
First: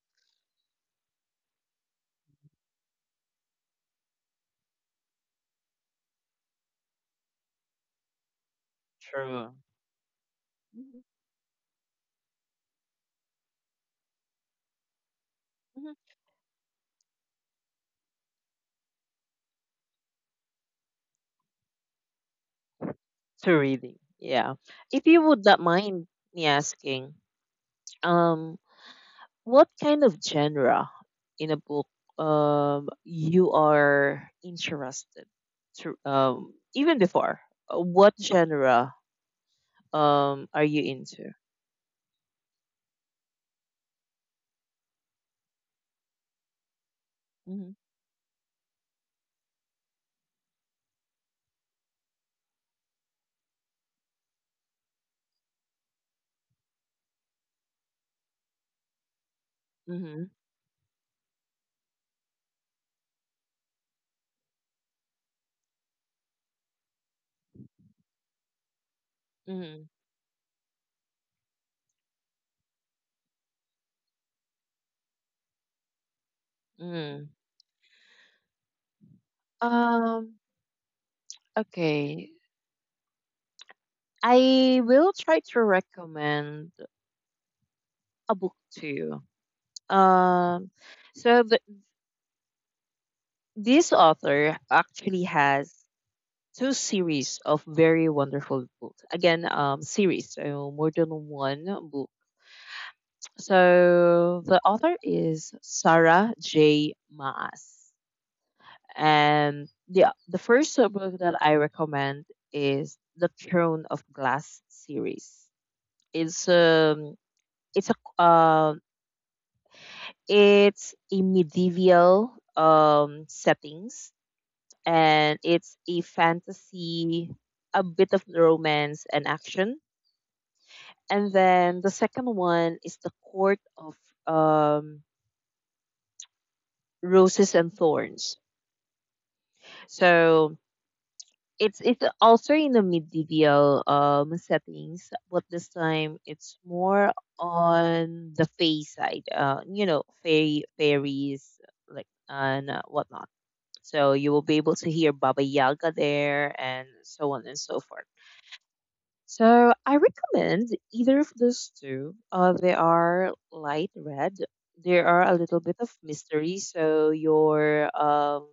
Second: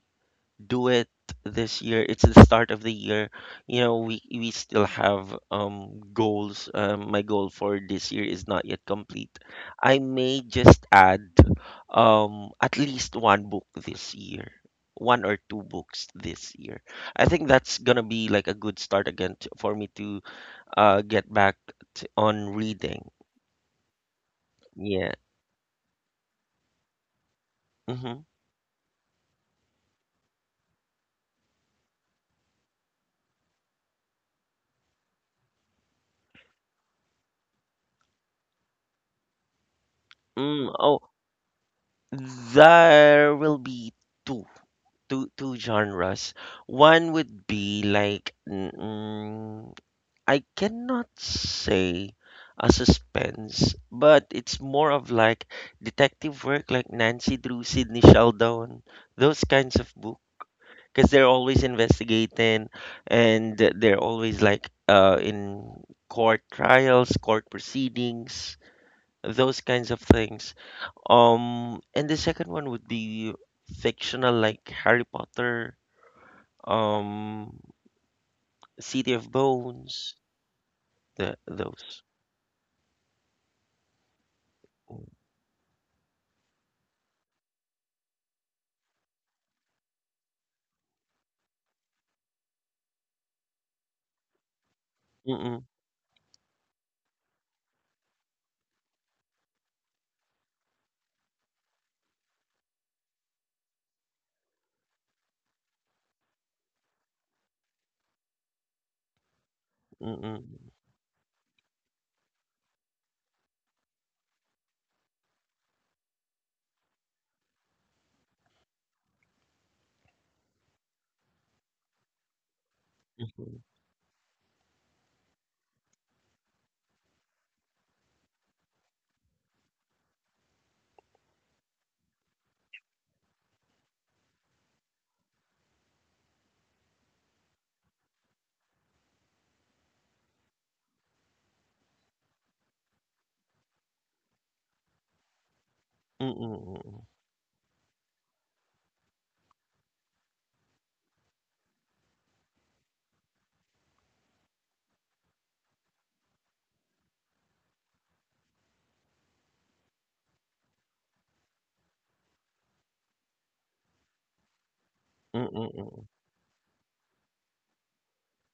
[SPEAKER 1] do it this year. It's the start of the year. You know, we still have goals. My goal for this year is not yet complete.
[SPEAKER 2] True.
[SPEAKER 1] I may just
[SPEAKER 2] Hmm.
[SPEAKER 1] add at least one book this year. One or two
[SPEAKER 2] Hmm.
[SPEAKER 1] books this year. I think that's gonna be like a good start again t for me to get back t on reading.
[SPEAKER 2] To reading. Yeah. If
[SPEAKER 1] Yeah.
[SPEAKER 2] you would not mind me asking,
[SPEAKER 1] Mm-hmm.
[SPEAKER 2] um, what kind of genre in a book you are interested to, even before what genre are
[SPEAKER 1] Mm,
[SPEAKER 2] you
[SPEAKER 1] oh,
[SPEAKER 2] into?
[SPEAKER 1] there will be two. Two genres. One would
[SPEAKER 2] Mm-hmm.
[SPEAKER 1] be like, mm, I cannot say a suspense, but it's more of like detective work, like Nancy Drew, Sidney Sheldon, those kinds of books.
[SPEAKER 2] Mm-hmm.
[SPEAKER 1] Because they're always investigating, and they're always like, in court trials, court proceedings, those kinds of things. And the second one would be fictional, like Harry Potter,
[SPEAKER 2] Mm-hmm.
[SPEAKER 1] um, City of Bones,
[SPEAKER 2] Um.
[SPEAKER 1] the those.
[SPEAKER 2] Okay. I
[SPEAKER 1] Mm,
[SPEAKER 2] will try to recommend a book to you. Um, so this author actually
[SPEAKER 1] mm,
[SPEAKER 2] has two series of very wonderful books. Again, series, so more than one book. So the author is Sarah J. Maas, and the
[SPEAKER 1] mm,
[SPEAKER 2] first book that I recommend is the Throne of Glass series. It's it's a um It's a medieval
[SPEAKER 1] mm, mm,
[SPEAKER 2] settings, and it's a fantasy, a bit of romance and action. And then the second one is the Court of um Roses and Thorns. So it's also in the medieval settings, but this time it's
[SPEAKER 1] mm,
[SPEAKER 2] more on the fae side. Fairy fairies like and whatnot. So you will be able to hear Baba Yaga there and so on and so forth. So I recommend either of those two. They are light red. There are a
[SPEAKER 1] mm,
[SPEAKER 2] little
[SPEAKER 1] mm,
[SPEAKER 2] bit of
[SPEAKER 1] mm.
[SPEAKER 2] mystery, so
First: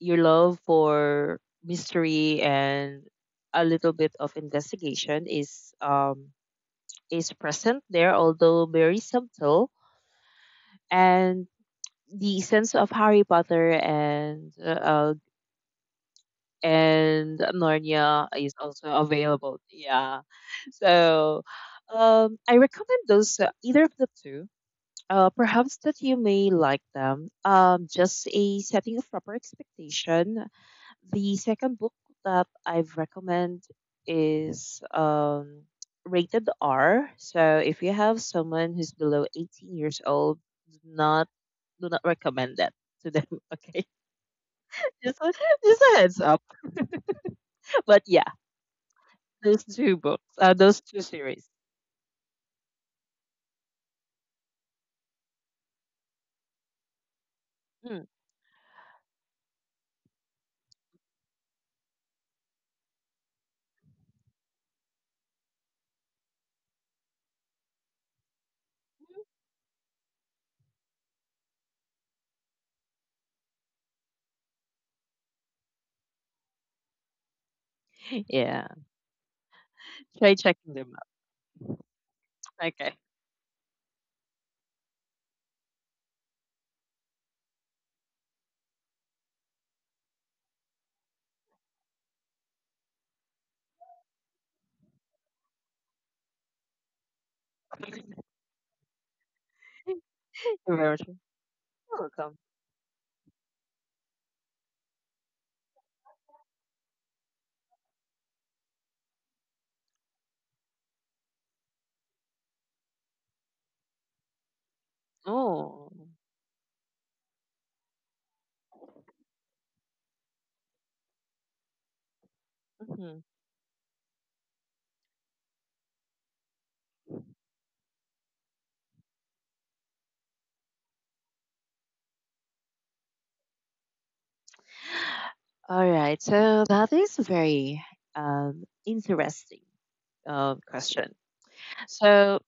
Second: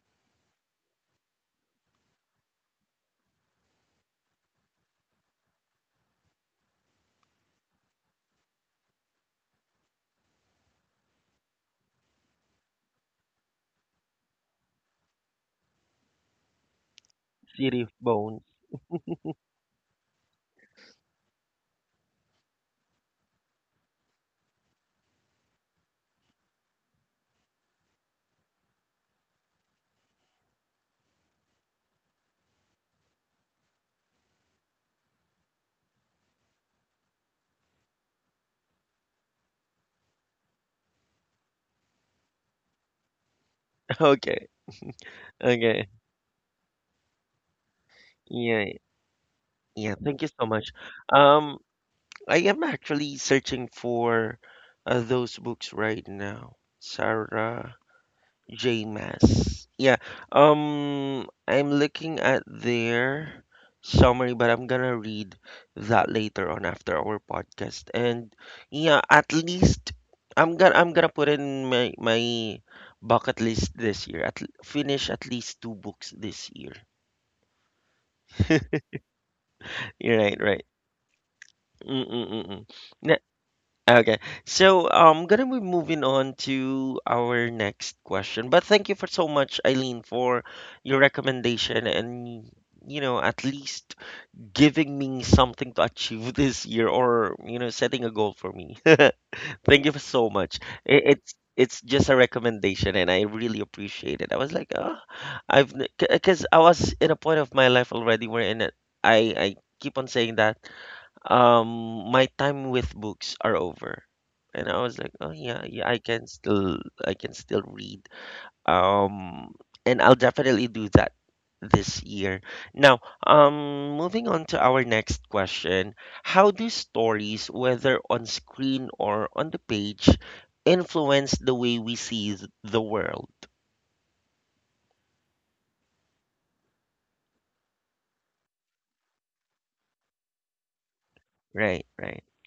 [SPEAKER 2] your love for mystery and a little bit of investigation is present there, although very subtle. And the sense of Harry Potter and
[SPEAKER 1] City of
[SPEAKER 2] Narnia
[SPEAKER 1] Bones.
[SPEAKER 2] is also available. Yeah. So I recommend those, either of the two. Perhaps that you may like them. Just a setting of proper expectation. The second book that I've recommend is rated R. So if you have someone who's below 18 years old, do not do not recommend that to them. Okay,
[SPEAKER 1] Okay,
[SPEAKER 2] just a, just
[SPEAKER 1] okay.
[SPEAKER 2] a heads up. But yeah,
[SPEAKER 1] Yeah,
[SPEAKER 2] those two
[SPEAKER 1] yeah. Thank
[SPEAKER 2] books,
[SPEAKER 1] you so much.
[SPEAKER 2] those two series.
[SPEAKER 1] Um, I am actually searching for those books right now. Sarah.
[SPEAKER 2] Hmm.
[SPEAKER 1] J Mass. Yeah. I'm looking at their summary, but I'm gonna read that later on after our podcast. And yeah, at least I'm gonna put in my bucket list this year. Finish at least two books this year.
[SPEAKER 2] Yeah,
[SPEAKER 1] You're
[SPEAKER 2] try
[SPEAKER 1] right, right.
[SPEAKER 2] checking them
[SPEAKER 1] Mm-mm-mm.
[SPEAKER 2] out. Okay.
[SPEAKER 1] Okay, so I'm gonna be moving on to our next question. But thank you for so much, Eileen, for your recommendation, and at least giving me something to achieve this year, or setting a goal for me. Thank you for so much.
[SPEAKER 2] You're very
[SPEAKER 1] I-
[SPEAKER 2] much
[SPEAKER 1] It's it's just a
[SPEAKER 2] welcome.
[SPEAKER 1] recommendation, and I really appreciate it. I was like, oh, I've because I was in a point of my life already wherein, I keep on saying that my time with books are over. And I was like, oh, yeah, yeah,
[SPEAKER 2] Oh.
[SPEAKER 1] I can still read. um and I'll definitely do that this year. Now
[SPEAKER 2] Mhm.
[SPEAKER 1] moving on to our next question. How do stories, whether on screen or on the page, influence the way we see the world?
[SPEAKER 2] All right. So that is a very interesting question.
[SPEAKER 1] Right, right.
[SPEAKER 2] So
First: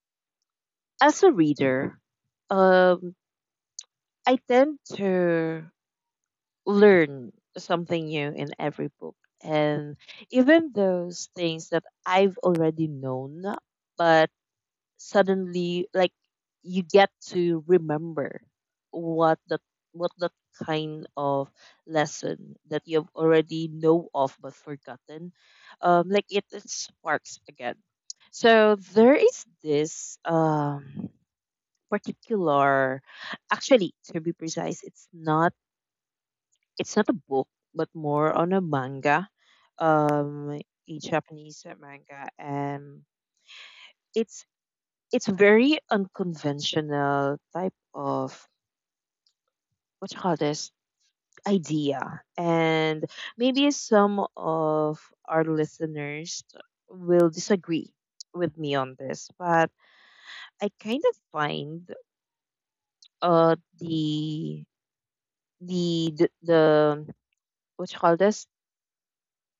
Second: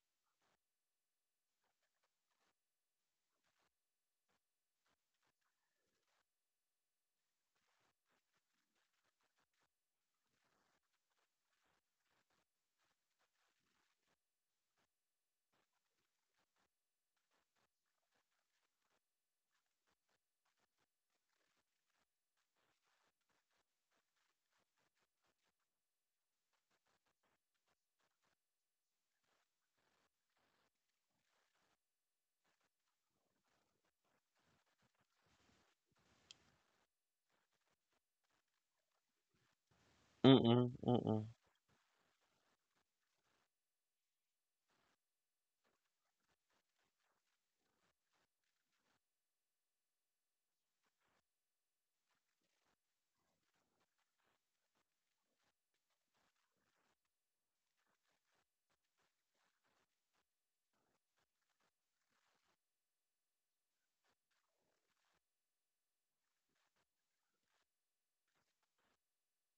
[SPEAKER 2] as a reader, um, I tend to learn something new in every book, and even those things that I've already known, but suddenly, like, you get to remember what the what the kind of lesson that you've already know of but forgotten, like, it sparks again. So there is this particular, actually, to be precise, it's not a book but more on a manga, um
[SPEAKER 1] Mm-mm,
[SPEAKER 2] a
[SPEAKER 1] mm-mm,
[SPEAKER 2] Japanese manga, and it's it's very unconventional type of, what you call this, idea. And maybe some of our listeners will disagree with me on this, but I kind of find uh the the what you call this,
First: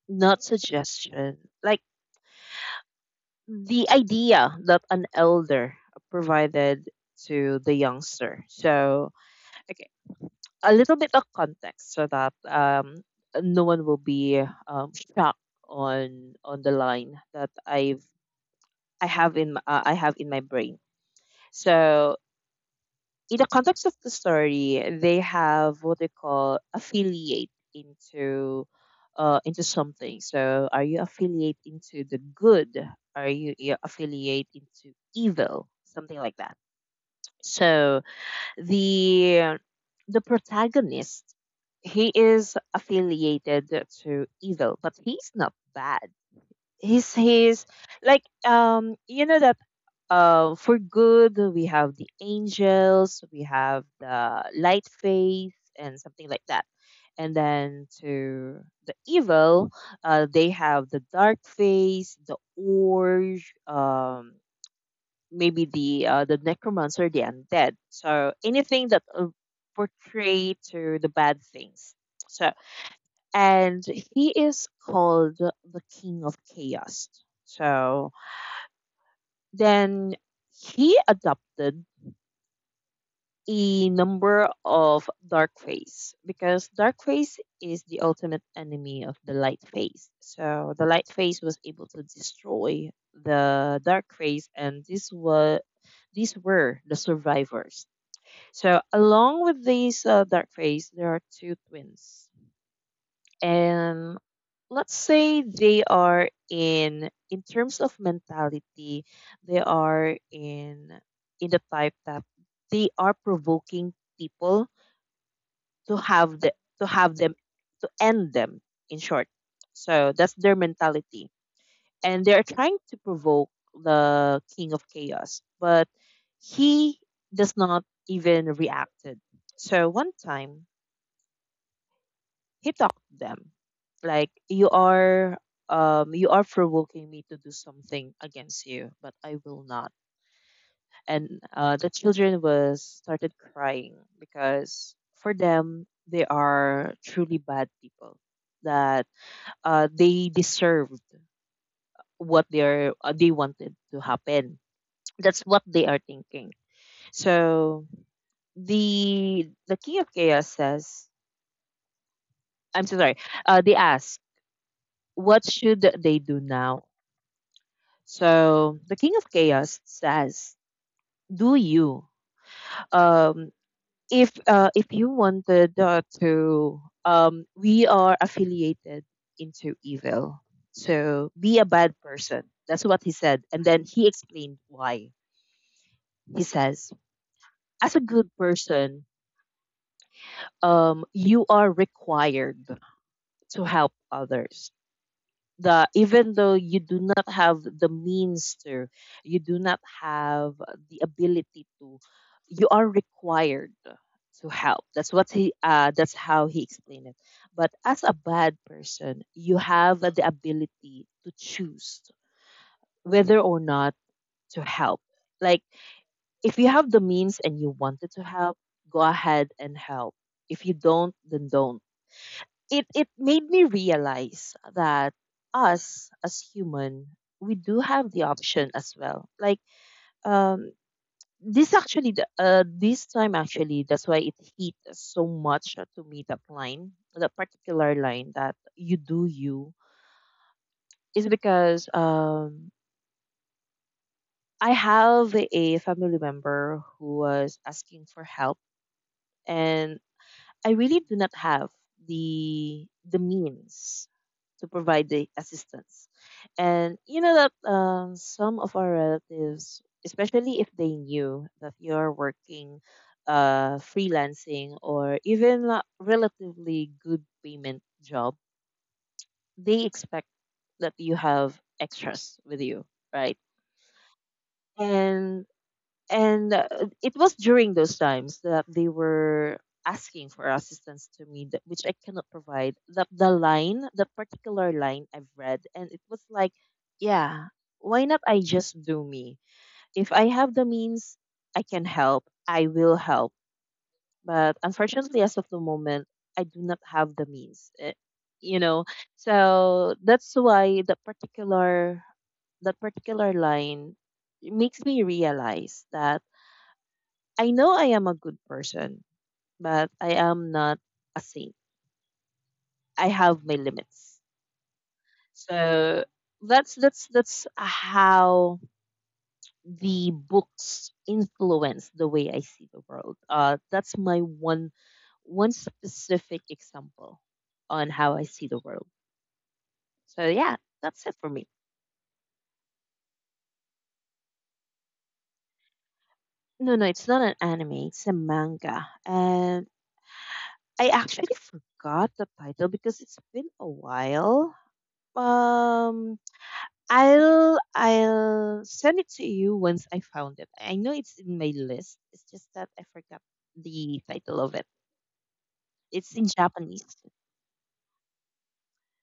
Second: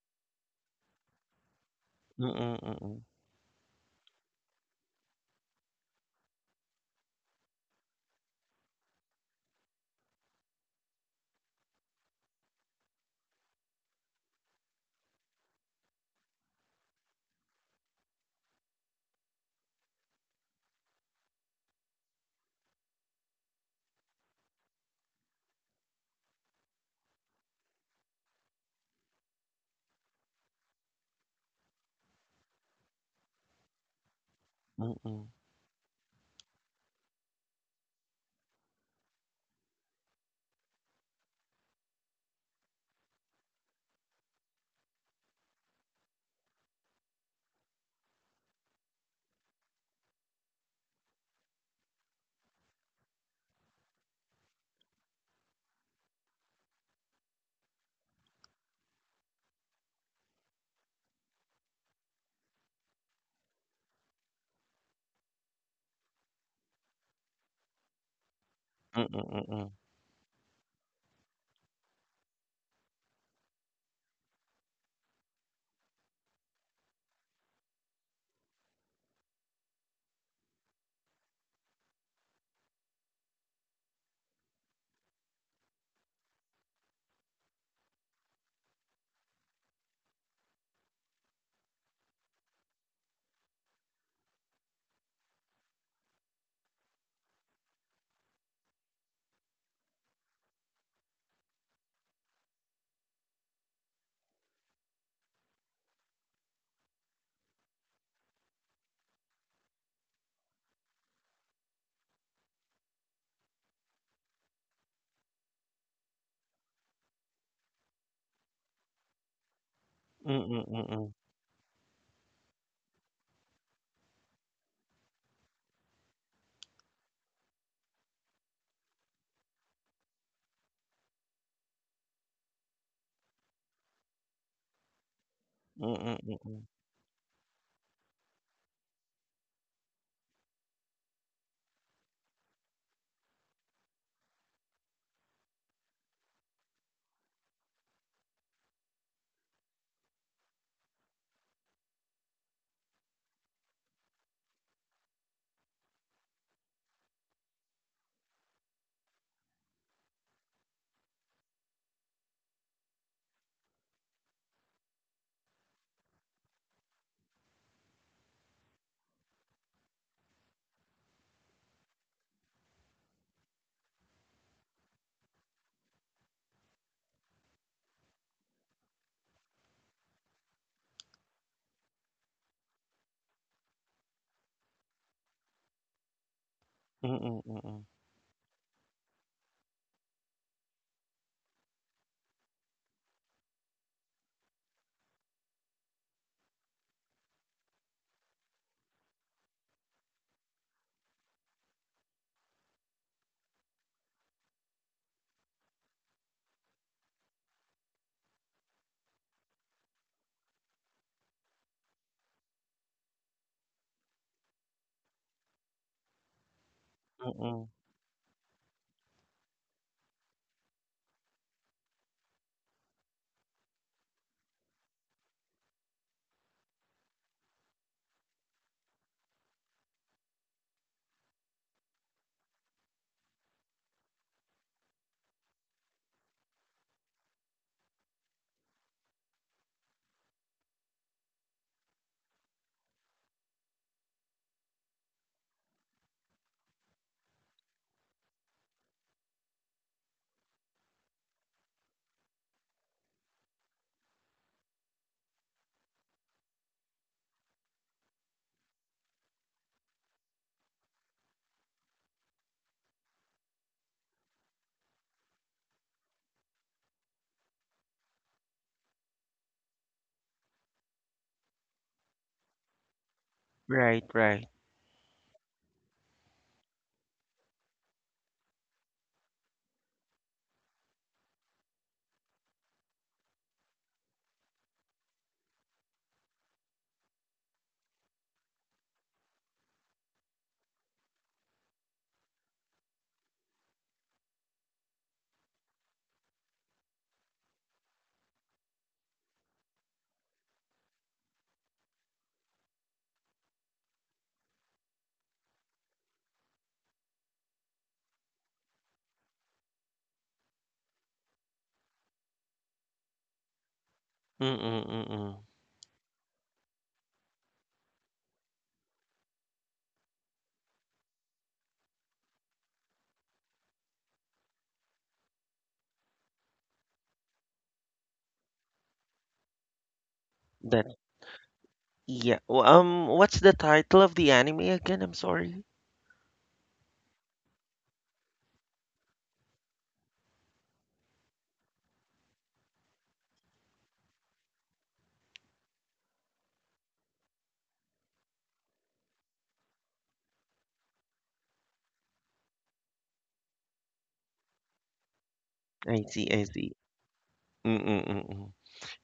[SPEAKER 2] not suggestion, like
[SPEAKER 1] mm-mm,
[SPEAKER 2] the idea that an elder provided to the youngster. So okay, a little bit of context so that no one will be shocked on the line that I have in my brain. So in the context of the story, they have what they call affiliate into something. So are you affiliate into the good? Are you affiliate into
[SPEAKER 1] mm-mm,
[SPEAKER 2] evil? Something like that. So the protagonist, he is affiliated to evil, but he's not bad. He's like, um, you know that, uh, for good we have the angels, we have the light face and something like that. And then to the evil, they have the dark face, the orange, um, maybe the necromancer, the undead. So anything that
[SPEAKER 1] mm-mm, mm-mm, mm-mm,
[SPEAKER 2] portray to the bad things. So and he is called the King of Chaos. So then he adopted a number of dark face, because dark face is the ultimate enemy of the light face. So the light face was able to destroy the dark face, and this was these were the survivors. So along with these dark phase, there are two twins, and let's say they are, in terms of mentality, they are in the type that they are provoking people to have the, to have them, to end them, in short. So that's their
[SPEAKER 1] mm-mm, mm-mm,
[SPEAKER 2] mentality, and they're trying to provoke the king of chaos, but he does not even reacted. So one time he talked to them, like, you are,
[SPEAKER 1] mm-mm,
[SPEAKER 2] you are
[SPEAKER 1] mm-mm.
[SPEAKER 2] provoking me to do something against you, but I will not. And the children was started crying, because for them, they are truly bad people that they deserved what they are, they wanted to happen. That's what they are thinking. So the king of chaos says, "I'm so sorry." They ask, "What should they do now?" So the king of chaos says, "Do you? Um, if you wanted, we are affiliated into evil. So be a bad person." That's what he said, and then he explained why. He says,
[SPEAKER 1] Mm, mm,
[SPEAKER 2] "As a good person, you are required to help others. The even though you do not have the means to, you do not have the ability to, you are required to help." That's what he, that's how he explained it. But as a bad person, you have the ability to choose whether or not to help. Like, if you have the means and
[SPEAKER 1] mm.
[SPEAKER 2] you wanted to help, go ahead and help. If you don't, then don't. It made me realize that us as human, we do have the option as well, like, um, this actually this time actually, that's why it hit so much to me, that line, that particular line that you do you, is because um, I have a family member who was asking for help, and I really do not have the means to provide the assistance. And you know that, some of our relatives, especially if they knew that you're working, freelancing or even a relatively good payment job, they expect that you have extras with you, right?
[SPEAKER 1] Right, right.
[SPEAKER 2] And and uh, it was during those times that they were asking for assistance to me that, which I cannot provide, the line, the particular line I've read, and it was like, yeah, why not, I just do me. If I have the means, I can help, I will help, but unfortunately, as of the moment, I do not have the means, eh, you know. So that's why that particular line makes me realize that I know I am a good person, but I am not a saint. I have my limits.
[SPEAKER 1] Mm, mm, mm.
[SPEAKER 2] So that's how the books influence the way I see the world. That's my one specific example on how I see the world. So yeah,
[SPEAKER 1] That,
[SPEAKER 2] that's it for me.
[SPEAKER 1] yeah. Well, what's the title of the anime again? I'm sorry.
[SPEAKER 2] No, no, it's not an anime. It's a manga, and I actually forgot the title because it's been a while. Um, I'll send it to you once I found it. I know it's in my list. It's just that I forgot the title of it.
[SPEAKER 1] I
[SPEAKER 2] It's
[SPEAKER 1] see,
[SPEAKER 2] in
[SPEAKER 1] I see.
[SPEAKER 2] Japanese.
[SPEAKER 1] Mm, mm, mm,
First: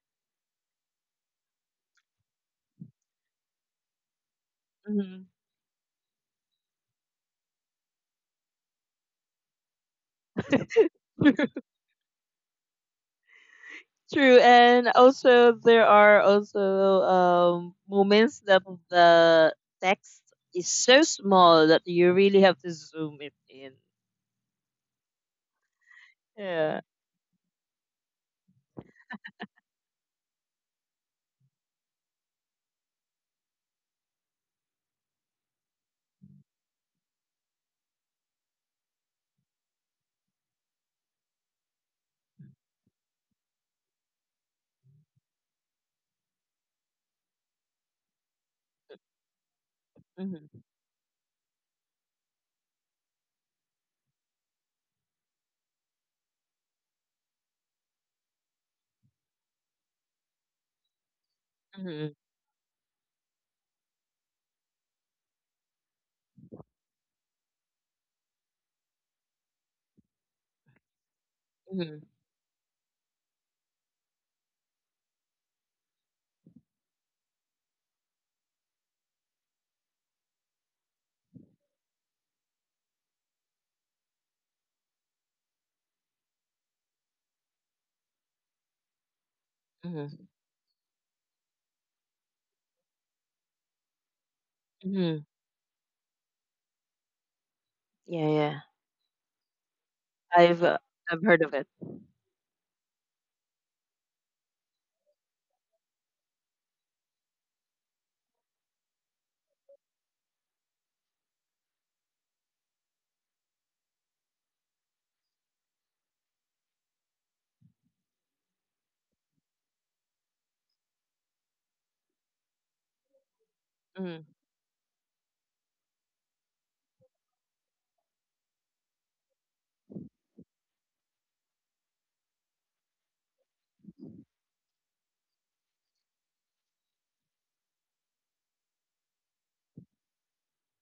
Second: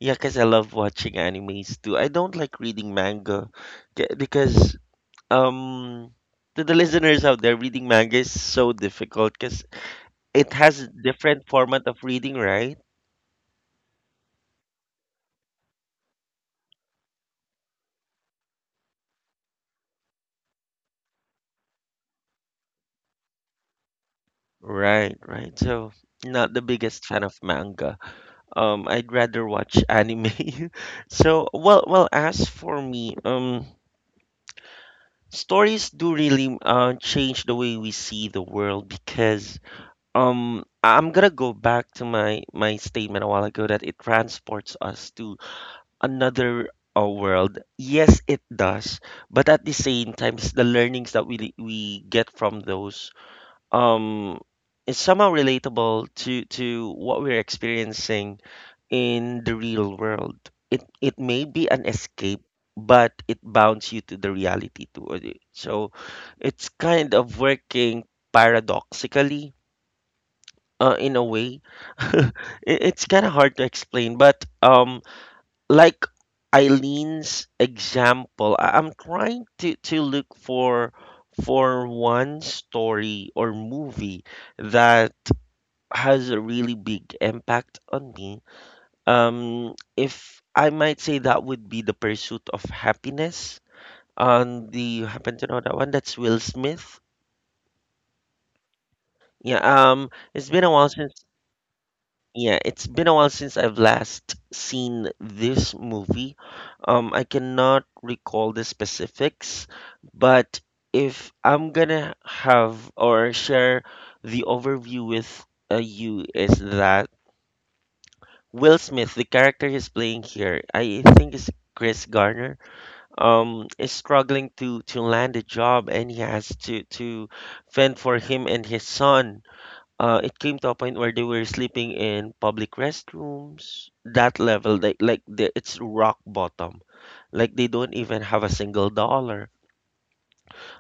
[SPEAKER 1] mm. Cause I love watching animes too. I don't like reading manga, because
[SPEAKER 2] Mhm.
[SPEAKER 1] um to the listeners out there, reading manga is so difficult because it has different format of reading, right?
[SPEAKER 2] True, and also there are also moments that the text is so small that you really have to zoom it in.
[SPEAKER 1] Right, right. So not the
[SPEAKER 2] Yeah.
[SPEAKER 1] biggest fan of manga. I'd rather watch anime. So, well, as for me, stories do really change the way we see the world, because I'm gonna go back to my statement a while ago that it transports us to another world. Yes, it does, but at the same time,
[SPEAKER 2] Mhm.
[SPEAKER 1] the learnings that we get from those um is somehow relatable to what we're experiencing in the real world. It may be an
[SPEAKER 2] Mhm.
[SPEAKER 1] escape, but it bounds you to the reality too. Of So it's kind of working paradoxically, in a way.
[SPEAKER 2] Mhm.
[SPEAKER 1] It's kind of hard to explain, but like Eileen's example, I'm trying to look for one story or movie that has a really big impact on me,
[SPEAKER 2] Mhm.
[SPEAKER 1] if I might say that would be The Pursuit of Happiness. Do you
[SPEAKER 2] Mhm.
[SPEAKER 1] happen to know that one? That's Will Smith.
[SPEAKER 2] Yeah, yeah.
[SPEAKER 1] Yeah, um, it's
[SPEAKER 2] I've
[SPEAKER 1] been a
[SPEAKER 2] uh,
[SPEAKER 1] while
[SPEAKER 2] I've
[SPEAKER 1] since
[SPEAKER 2] heard of it.
[SPEAKER 1] yeah, it's been a while since I've last seen this movie. I cannot recall the specifics, but if I'm gonna have or share the overview with you is that Will Smith, the character he's playing here, I think, is Chris Garner, is
[SPEAKER 2] Mhm.
[SPEAKER 1] struggling to land a job, and he has to fend for him and his son. It came to a point where they were sleeping in public restrooms, that level, it's rock bottom. Like they don't even have a single dollar.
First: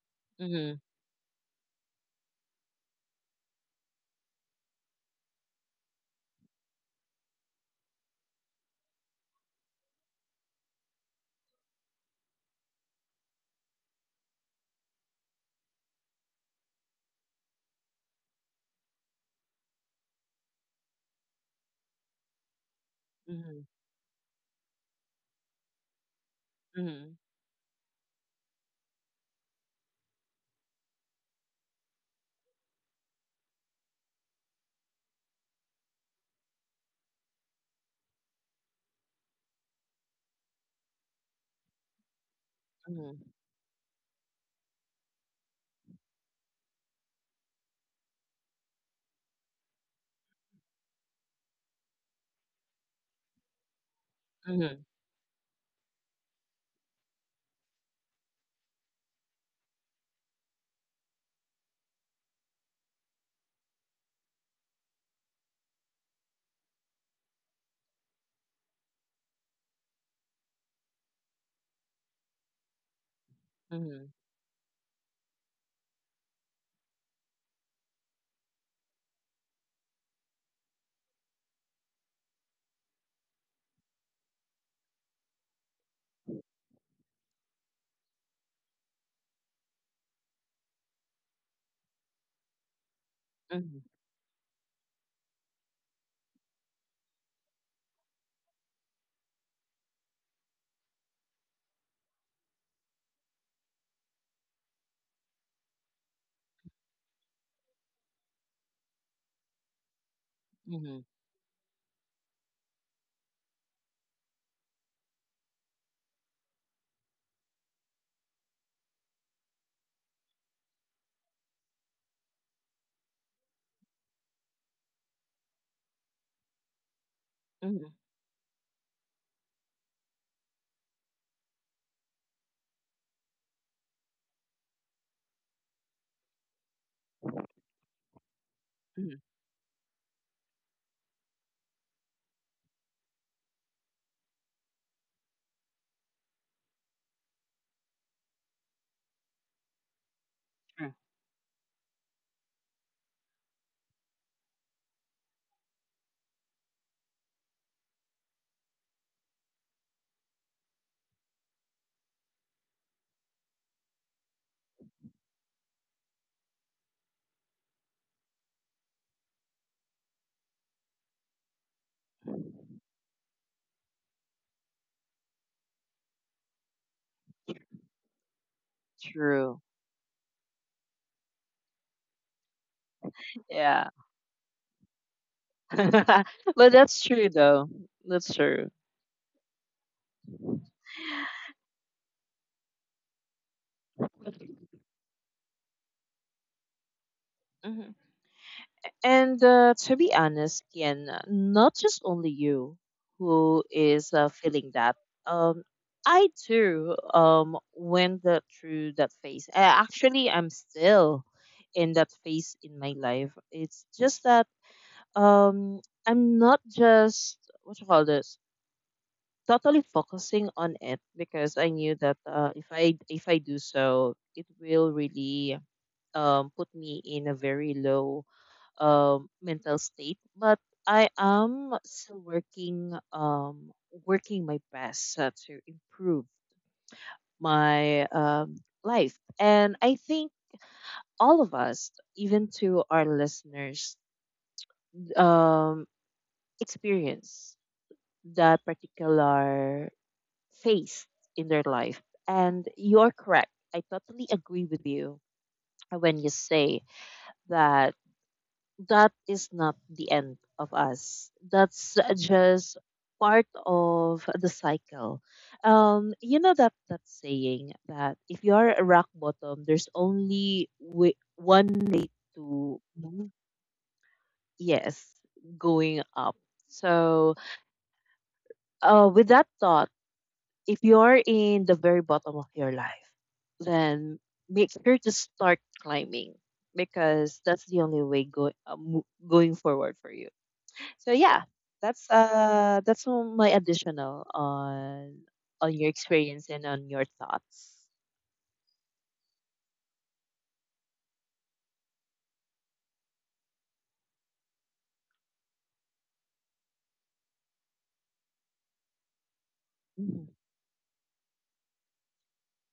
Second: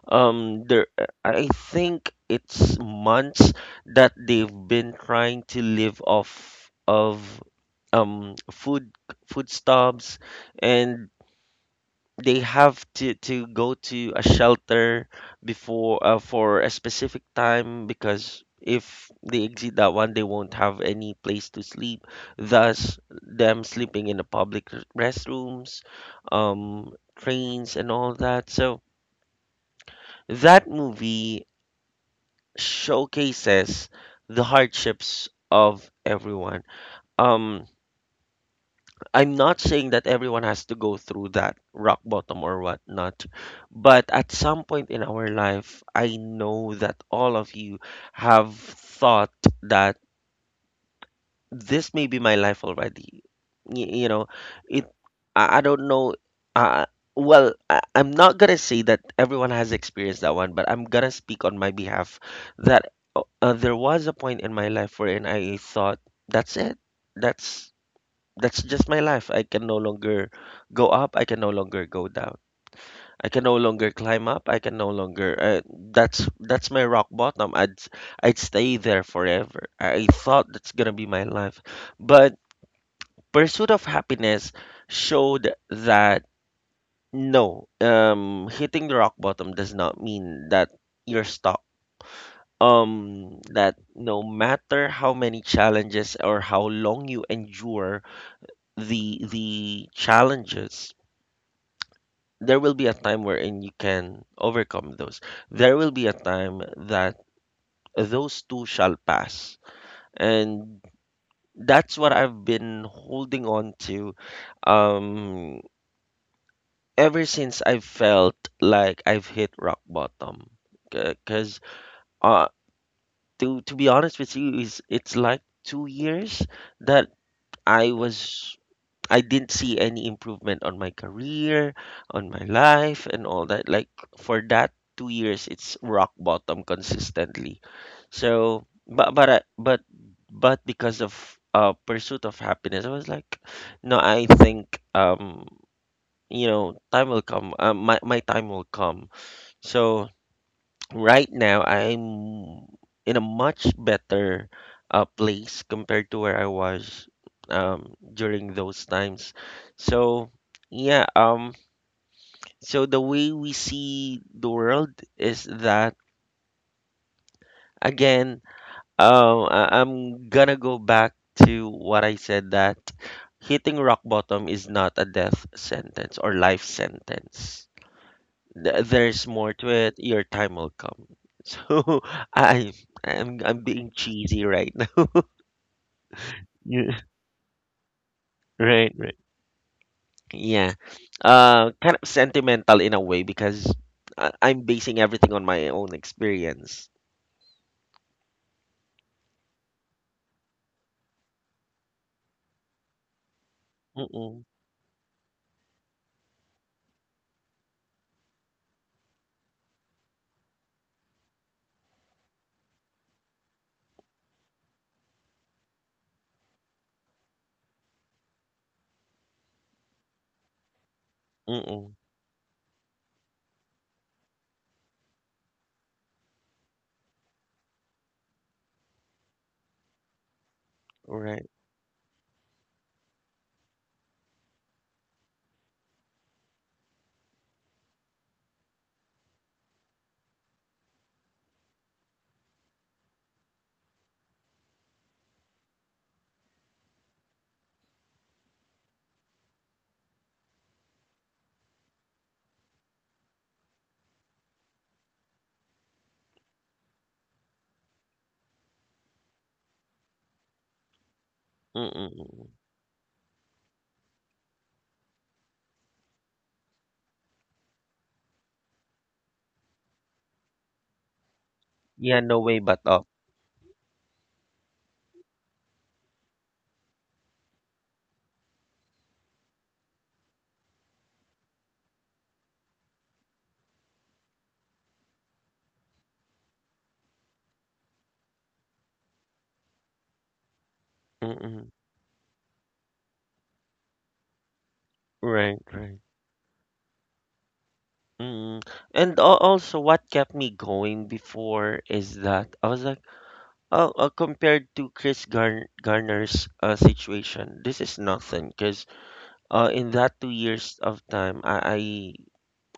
[SPEAKER 1] um
[SPEAKER 2] Mhm.
[SPEAKER 1] there I think it's months that they've been trying to live off of um food food stubs, and they have to go to a shelter before, for a specific time, because if they exit that one they won't have any place to sleep, thus them
[SPEAKER 2] Mhm.
[SPEAKER 1] sleeping in the public restrooms, um
[SPEAKER 2] Mhm.
[SPEAKER 1] trains, and all that. So that movie showcases the hardships of everyone. Um I'm not saying that everyone has to go through that rock bottom or whatnot,
[SPEAKER 2] Mhm,
[SPEAKER 1] but at some point in our life, I know that all of you have thought that this may be my life already. You know
[SPEAKER 2] mhm,
[SPEAKER 1] it. I don't know. Uh, well, I'm not gonna say that everyone has experienced that one, but I'm gonna speak on my behalf that there was a point in my life wherein I thought, that's it. That's that's just my life. I can no longer go up. I can no longer go down. I can no longer
[SPEAKER 2] mhm,
[SPEAKER 1] climb up. I can no longer. That's my rock bottom. I'd stay there forever. I thought that's gonna be my life, but pursuit of happiness showed that no, hitting the rock bottom does not mean that you're stuck. That
[SPEAKER 2] mhm,
[SPEAKER 1] no matter how many challenges or how long you endure the challenges, there will be a time wherein you can overcome those. There will be a time that those two shall pass. And
[SPEAKER 2] mhm,
[SPEAKER 1] that's what I've been holding on to, um, ever since I felt like I've hit rock bottom. Because uh, to be honest with you, is it's like 2 years that I
[SPEAKER 2] mhm,
[SPEAKER 1] was I didn't see any improvement on my career, on my life, and all that. Like for that 2 years, it's rock bottom consistently. So,
[SPEAKER 2] mhm.
[SPEAKER 1] but I- but because of pursuit of happiness, I was like, no, I think time will come. My time will come. So
[SPEAKER 2] True,
[SPEAKER 1] right now I'm in a much better place compared to where I was, during those times. So, yeah, so the way we see the world is that, again, I'm gonna go back to what I said that hitting rock bottom is not a death sentence or life sentence. There's more
[SPEAKER 2] true.
[SPEAKER 1] to it. Your time will come. So I I'm being
[SPEAKER 2] Yeah.
[SPEAKER 1] cheesy right now.
[SPEAKER 2] But
[SPEAKER 1] You-
[SPEAKER 2] that's true though. That's true.
[SPEAKER 1] right, right. Yeah. Kind of sentimental in a way because I'm basing everything on my own experience.
[SPEAKER 2] Mhm. And, to be honest, Ken, not just only you who is,
[SPEAKER 1] Mm-mm,
[SPEAKER 2] feeling that. Um, I too went that through that phase. Actually, I'm still in that phase in my life. It's just that um I'm not just, what you call this, totally focusing on it, because I
[SPEAKER 1] mm-mm,
[SPEAKER 2] knew that, if I do so, it will really put me in a very low mental state. But I
[SPEAKER 1] right.
[SPEAKER 2] am still working working my best, to improve my life. And I think all of us, even to our listeners, um, experience that particular face in their life. And you're correct. I totally agree with you when you say that that is not the end of us.
[SPEAKER 1] Mm-mm.
[SPEAKER 2] That's
[SPEAKER 1] Mm-mm.
[SPEAKER 2] just part of the cycle. You know that that saying that if you are a rock bottom, there's only one way
[SPEAKER 1] Yeah, no way but
[SPEAKER 2] to
[SPEAKER 1] up.
[SPEAKER 2] move. Yes, going up. So, with that thought, if you're in the very bottom of your life, then make sure to start climbing, because that's the only way going forward for you. So yeah,
[SPEAKER 1] Mm-mm,
[SPEAKER 2] that's all my additional on
[SPEAKER 1] right,
[SPEAKER 2] your
[SPEAKER 1] right.
[SPEAKER 2] experience and on your thoughts.
[SPEAKER 1] Mm-mm. And also, what kept me going before is that I was Oh, compared to Garner's situation, this is nothing because in that two
[SPEAKER 2] Mhm.
[SPEAKER 1] years of time, I,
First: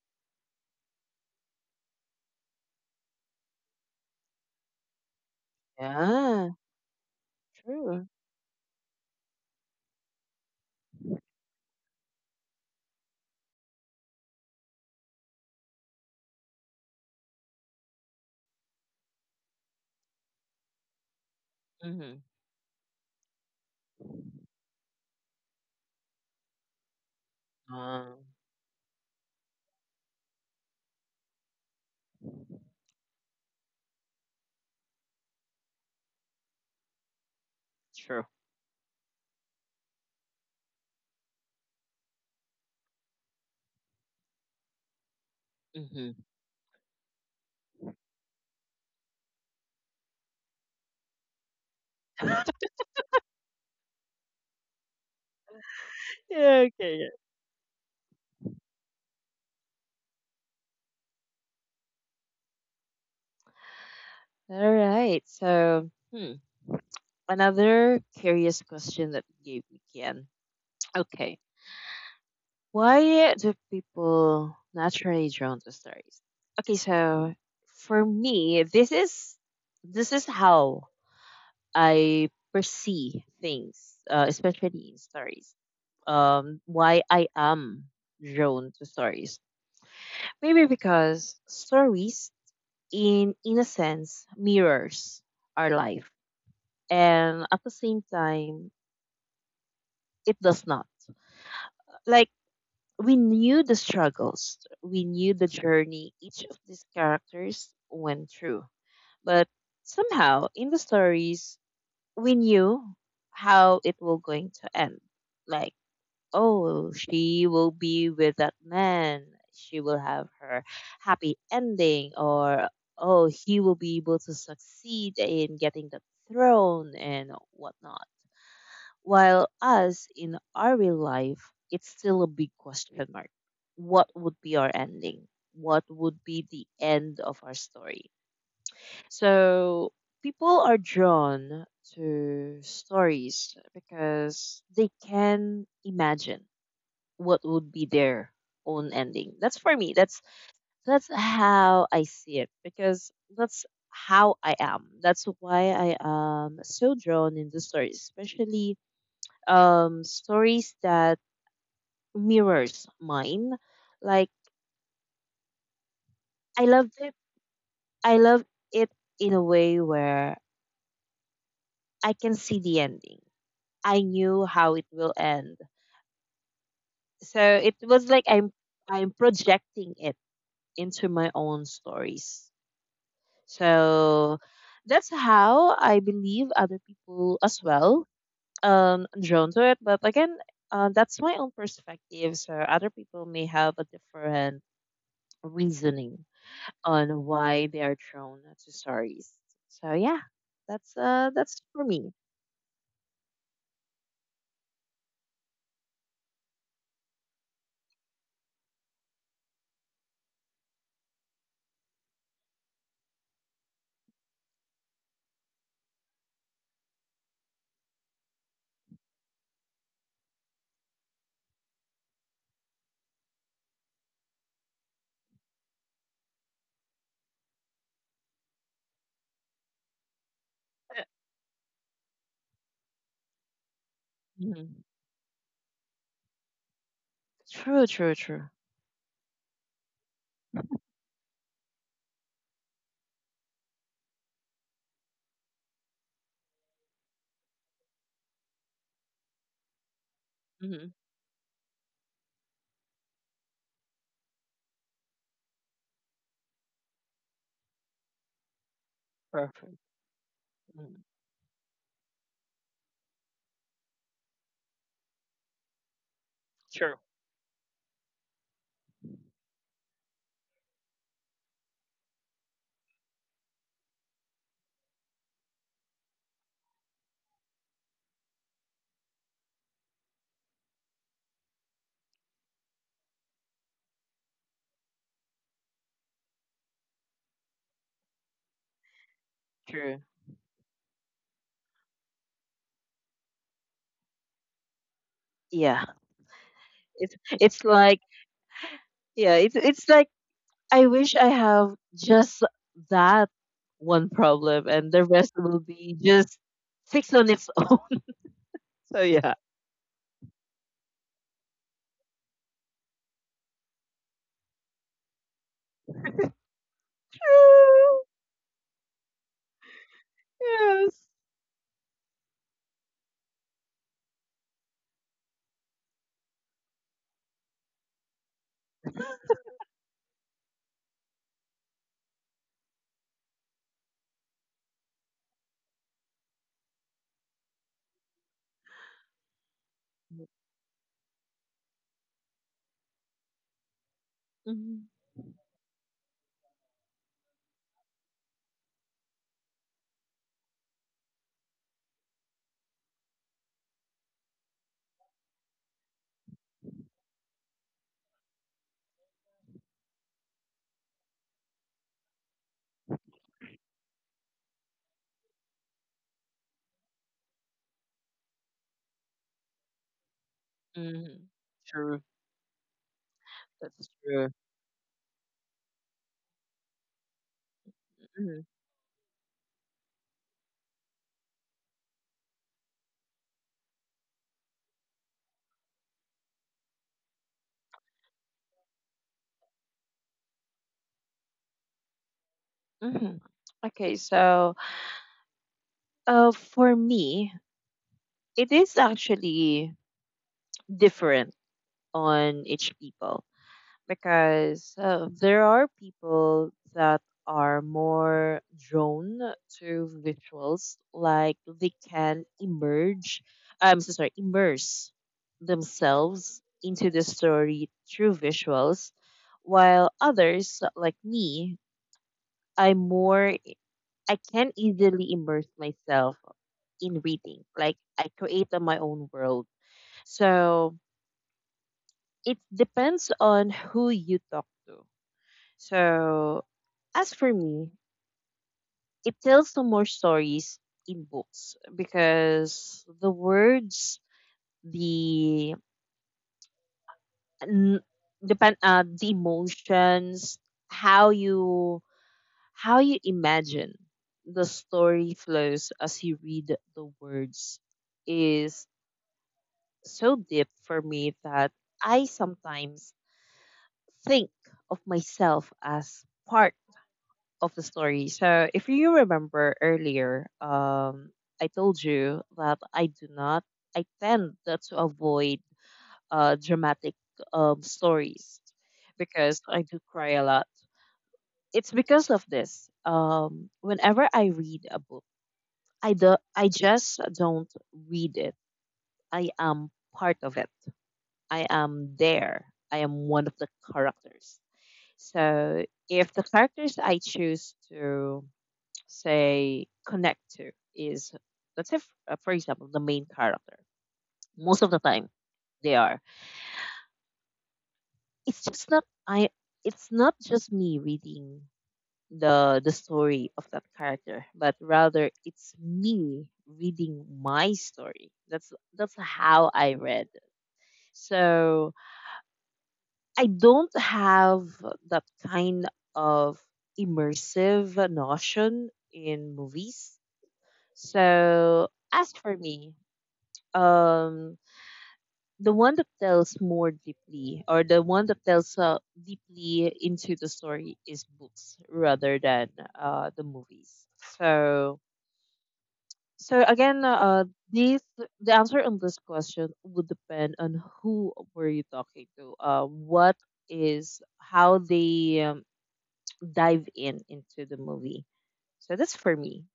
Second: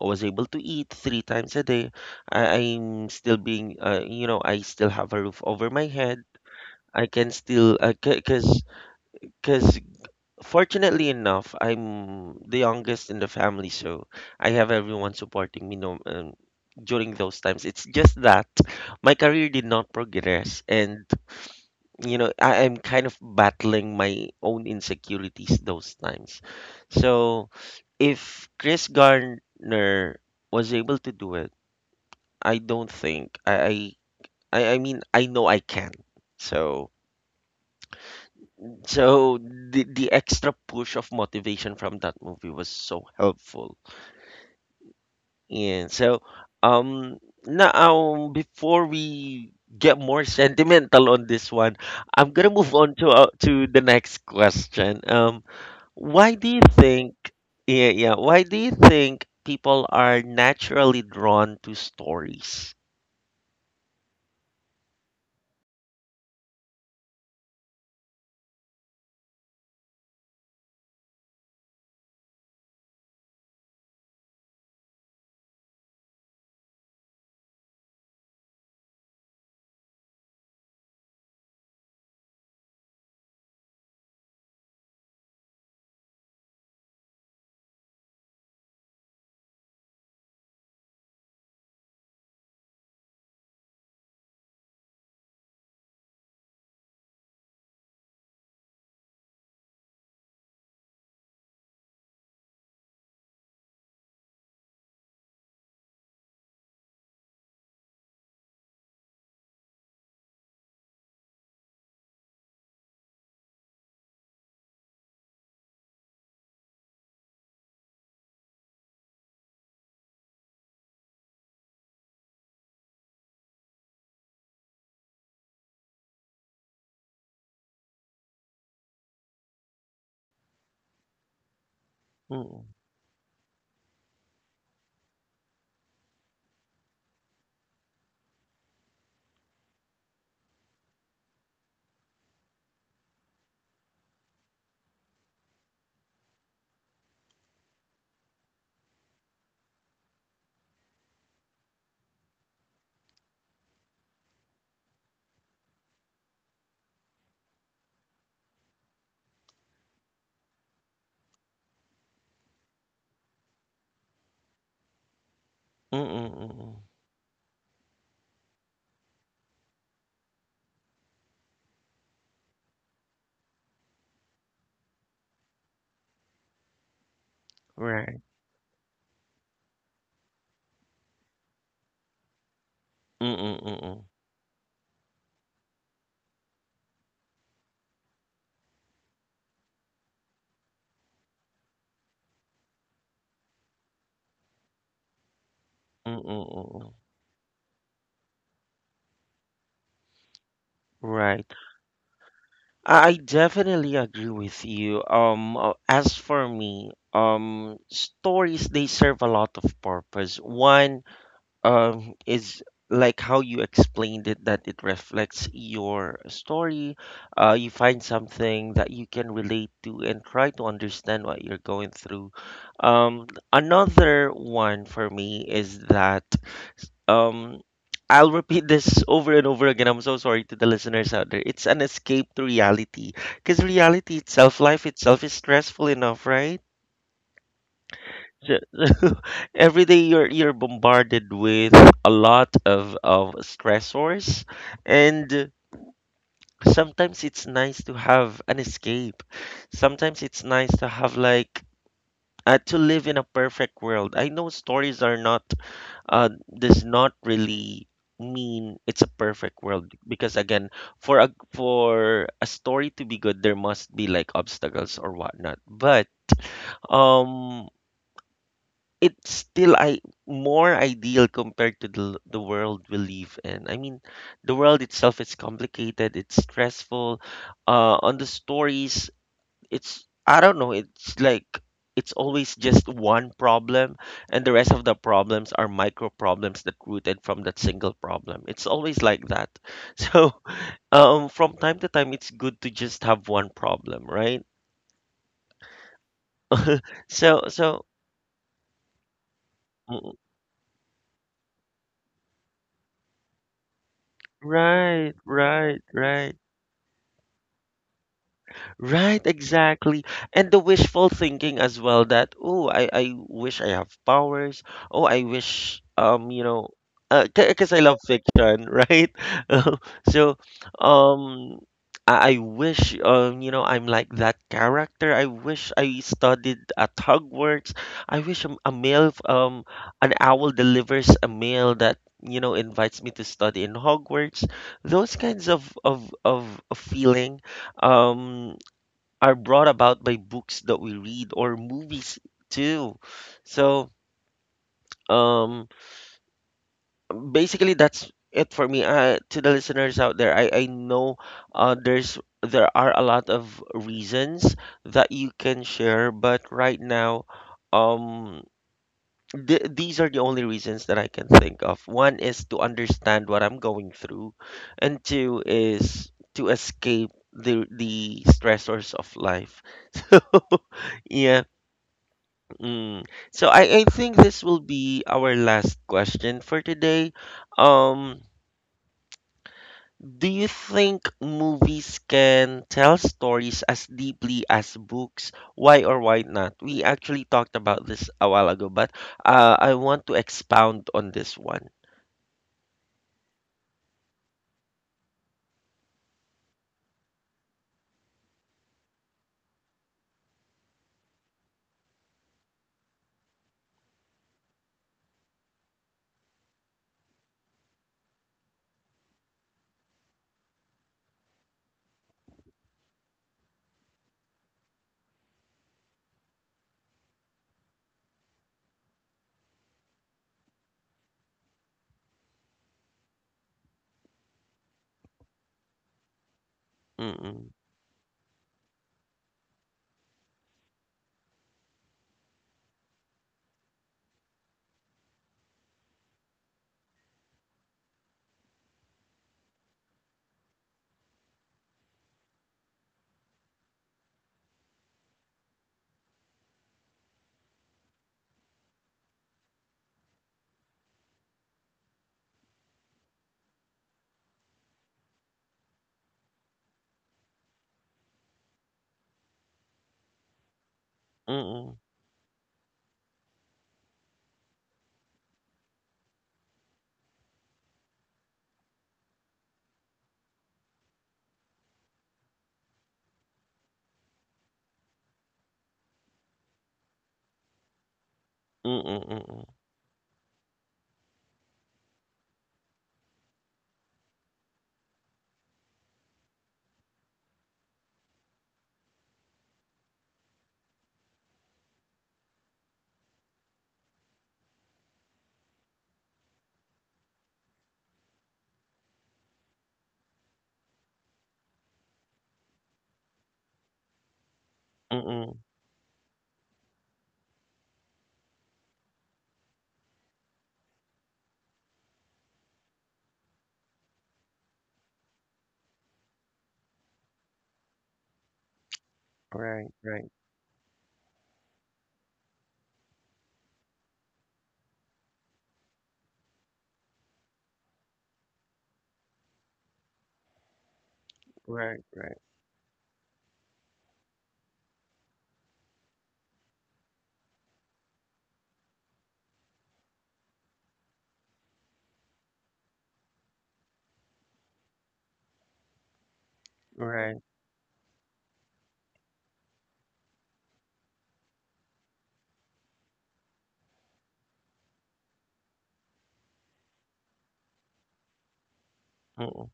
[SPEAKER 1] I was able to eat three times a day. I'm still being, I still have a roof over my head.
[SPEAKER 2] Yeah,
[SPEAKER 1] I can still,
[SPEAKER 2] true.
[SPEAKER 1] because because fortunately enough, I'm the youngest in the family, so I have everyone supporting me. No, during those times, it's just that my career did not progress, and
[SPEAKER 2] Mm-hmm.
[SPEAKER 1] I am kind of battling my own insecurities those times. So
[SPEAKER 2] Uh,
[SPEAKER 1] if Chris Garner was able to do it, I don't think I mean I know I can. So
[SPEAKER 2] true.
[SPEAKER 1] the extra push of motivation from that movie was so helpful. Yeah.
[SPEAKER 2] Mm-hmm.
[SPEAKER 1] So, um now before we get more sentimental on this one, I'm gonna move on to the next question. Why do
[SPEAKER 2] Yeah,
[SPEAKER 1] you
[SPEAKER 2] okay.
[SPEAKER 1] think, yeah, yeah, why do you think people are naturally drawn to stories?
[SPEAKER 2] Yeah. All right. So, hmm, another curious question that you gave me, Kian. Okay. Why do people naturally drawn to stories? Okay, so for me, this is how I perceive things, especially in stories. Why I am drawn to stories? Maybe because stories, in a sense, mirrors our life, and at the same time, it does not. Like, we knew the struggles, we knew the journey each of these characters went through. But somehow in the stories, we knew how it was going to end. Like, oh, she will be with that man, she will have her happy ending, or oh, he will be able to succeed in getting the throne and whatnot, while us in our real life, it's still a big
[SPEAKER 1] Mm,
[SPEAKER 2] question mark. What would be our ending? What would be the end of our story? So people are drawn to stories because they can imagine what would be their own ending. That's for me. That's how I see it because that's how I am. That's why I am so drawn into stories, especially stories that mirrors mine. Like
[SPEAKER 1] mm, mm, mm,
[SPEAKER 2] I
[SPEAKER 1] mm.
[SPEAKER 2] loved it. I loved it in a way where I can see the ending. I knew how it will end. So it was like
[SPEAKER 1] Right.
[SPEAKER 2] I'm projecting it into my own stories.
[SPEAKER 1] Mm, mm, mm, mm.
[SPEAKER 2] So that's how I believe other people as well drawn to it. But again, that's my own perspective. So other people may have a different
[SPEAKER 1] Mm,
[SPEAKER 2] reasoning
[SPEAKER 1] mm, mm, mm.
[SPEAKER 2] on why they are drawn to stories. So yeah, that's uh
[SPEAKER 1] Right.
[SPEAKER 2] that's for me.
[SPEAKER 1] I definitely agree with you. As for me, stories they serve a lot of purpose. One, is like how you explained it, that it reflects your story. You find something that you can relate to and try to understand what you're going through. um Another one for me is that, um I'll repeat this over and over again. I'm so sorry to the
[SPEAKER 2] Uh,
[SPEAKER 1] listeners out there. It's an escape to reality because reality itself,
[SPEAKER 2] mhm.
[SPEAKER 1] life itself, is stressful enough, right?
[SPEAKER 2] True, true, true.
[SPEAKER 1] Ju- every day you're bombarded with a lot of stressors, and sometimes it's nice to have an escape. Sometimes it's nice to
[SPEAKER 2] Hmm.
[SPEAKER 1] have, like, to live in a perfect world. I know stories are not, uh does not really mean it's a perfect
[SPEAKER 2] Perfect.
[SPEAKER 1] world, because, again,
[SPEAKER 2] Mhm.
[SPEAKER 1] for a story to be good there must be, like, obstacles or whatnot. But
[SPEAKER 2] True,
[SPEAKER 1] um it's still I more ideal compared to the world we live in. I mean, the world itself is complicated. It's stressful. On the stories, it's, I don't know, it's like it's always just one problem, and the rest of the problems are micro problems that rooted from that single problem. It's always like that.
[SPEAKER 2] true.
[SPEAKER 1] So, from time to time, it's good to just have one problem, right?
[SPEAKER 2] Yeah, it's
[SPEAKER 1] So,
[SPEAKER 2] it's
[SPEAKER 1] so.
[SPEAKER 2] like yeah, it's like
[SPEAKER 1] mm,
[SPEAKER 2] I wish I have just that one problem, and the
[SPEAKER 1] Right,
[SPEAKER 2] rest will
[SPEAKER 1] right,
[SPEAKER 2] be
[SPEAKER 1] right.
[SPEAKER 2] just fixed on its own. So
[SPEAKER 1] Right,
[SPEAKER 2] yeah.
[SPEAKER 1] exactly. And the wishful thinking as well that, oh, I wish I have powers. Oh, I wish, because I love
[SPEAKER 2] True.
[SPEAKER 1] fiction, right? So,
[SPEAKER 2] Yes.
[SPEAKER 1] um, I wish, I'm like that character. I wish I studied at Hogwarts. I wish a mail, an owl delivers a mail that, invites me to study in Hogwarts. Those kinds of feeling um are brought about by books that we read or movies too. So, um, basically that's it for me. To the listeners out there, I know, there are a lot of reasons that you can share, but right now, um, these are the only reasons that I can think of. One is to understand what I'm going through, and two is to escape the stressors of life. So,
[SPEAKER 2] Mm-hmm.
[SPEAKER 1] yeah.
[SPEAKER 2] True.
[SPEAKER 1] Mm. So, I
[SPEAKER 2] That's
[SPEAKER 1] think
[SPEAKER 2] true.
[SPEAKER 1] this will be our last question for today. Um, do you think movies can tell stories as deeply as books? Why or why not? We actually talked about this a while ago, but I want to expound on this one.
[SPEAKER 2] Mm-hmm. Okay, so for me, it is actually different on each people because there are people that are more drawn to visuals, like they can emerge, I'm so sorry, immerse themselves into the story through visuals, while others, like me, I'm more I can easily immerse myself in reading.
[SPEAKER 1] Mm-mm,
[SPEAKER 2] Like I create on my own world. So it depends on who you talk to. So as for me, it tells some more stories in books because the words, the n- depend the emotions, how you how you imagine the story flows as you read the words is so deep for me that
[SPEAKER 1] mm-mm,
[SPEAKER 2] I sometimes think of myself as part of the story. So if you remember earlier, I told you that I tend not to avoid dramatic stories
[SPEAKER 1] mm-mm,
[SPEAKER 2] because
[SPEAKER 1] mm-mm,
[SPEAKER 2] I do cry a lot. It's because of this. Whenever I read a book, I just don't read it. I am part of it. I am there. I am one of the characters. So if the characters I choose to say connect to is, let's say, for example, the main character, most of the time
[SPEAKER 1] mm-mm.
[SPEAKER 2] they are. It's just not I. It's not just me reading the story of that character, but rather it's me reading my story. That's how
[SPEAKER 1] Right,
[SPEAKER 2] I read.
[SPEAKER 1] right,
[SPEAKER 2] So I don't have that kind of immersive notion in movies. So
[SPEAKER 1] right,
[SPEAKER 2] as
[SPEAKER 1] right,
[SPEAKER 2] for me, um, the one that tells more deeply, or the one that tells deeply into the story, is books rather than the movies. So, so again,
[SPEAKER 1] right.
[SPEAKER 2] this the answer on this question would depend on who were you talking to. What is how they dive in into the movie. So that's for me.
[SPEAKER 1] Mm-mm.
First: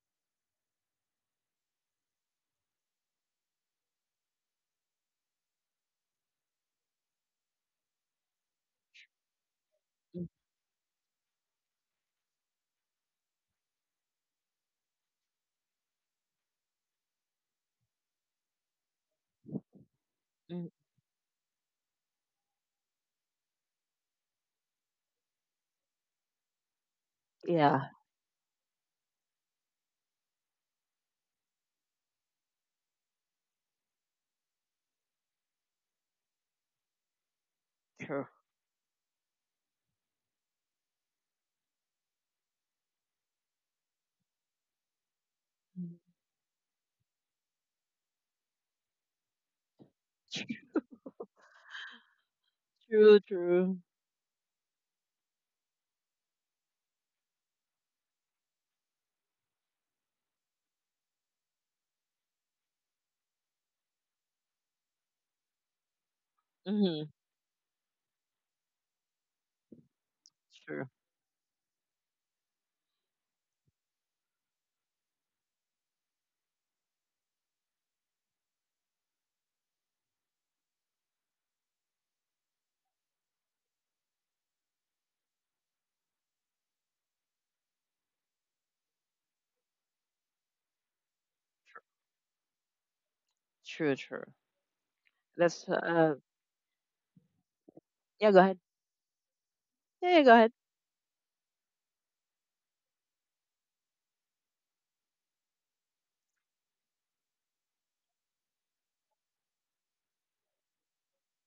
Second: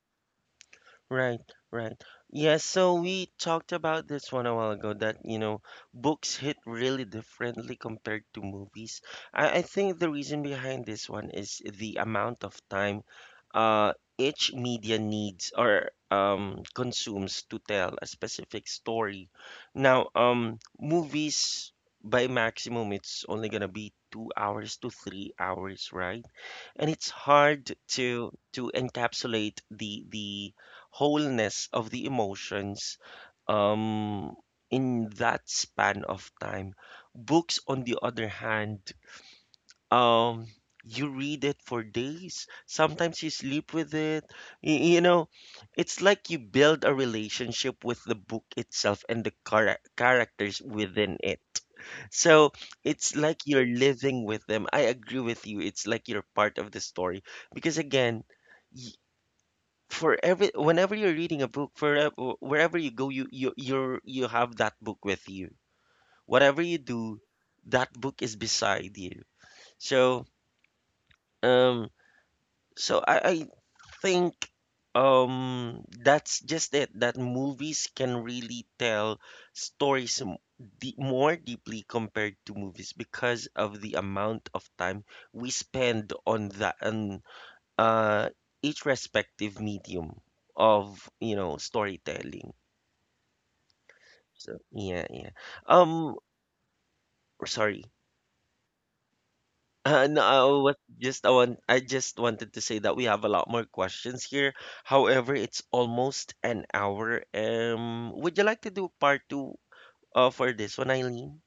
[SPEAKER 1] Right, right. Yeah, so we talked about this one a while ago that, books hit really differently compared to movies. I think the
[SPEAKER 2] Mm,
[SPEAKER 1] reason behind this one is the amount of time each media needs, or consumes to tell a specific story. Now,
[SPEAKER 2] mm,
[SPEAKER 1] movies by maximum, it's only gonna be 2 hours to 3 hours, right? And it's hard
[SPEAKER 2] yeah,
[SPEAKER 1] to encapsulate the wholeness of the emotions um in that span of time. Books, on the
[SPEAKER 2] true.
[SPEAKER 1] other hand, um, you read it for days. Sometimes you sleep with it. You know, it's
[SPEAKER 2] Mm.
[SPEAKER 1] like you build a relationship with the book itself and the characters within it. So it's
[SPEAKER 2] True,
[SPEAKER 1] like you're
[SPEAKER 2] true.
[SPEAKER 1] living with them. I agree with you. It's like you're part of the story because, again, y- for every whenever you're reading a book, wherever you go, you have that book with you. Whatever you
[SPEAKER 2] Mm-hmm.
[SPEAKER 1] do, that book is beside you. So
[SPEAKER 2] True,
[SPEAKER 1] um I think that's just it that movies can really tell stories more deeply compared to movies because of the amount of time we spend on that, on uh each respective medium of storytelling.
[SPEAKER 2] true, true.
[SPEAKER 1] So, yeah, yeah.
[SPEAKER 2] That's
[SPEAKER 1] Um Sorry.
[SPEAKER 2] yeah. Go ahead. Yeah,
[SPEAKER 1] No,
[SPEAKER 2] yeah, go
[SPEAKER 1] I
[SPEAKER 2] ahead.
[SPEAKER 1] was just I just wanted to say that we have a lot more questions here. However, it's almost an hour. Would you like to do part two for this one, Eileen?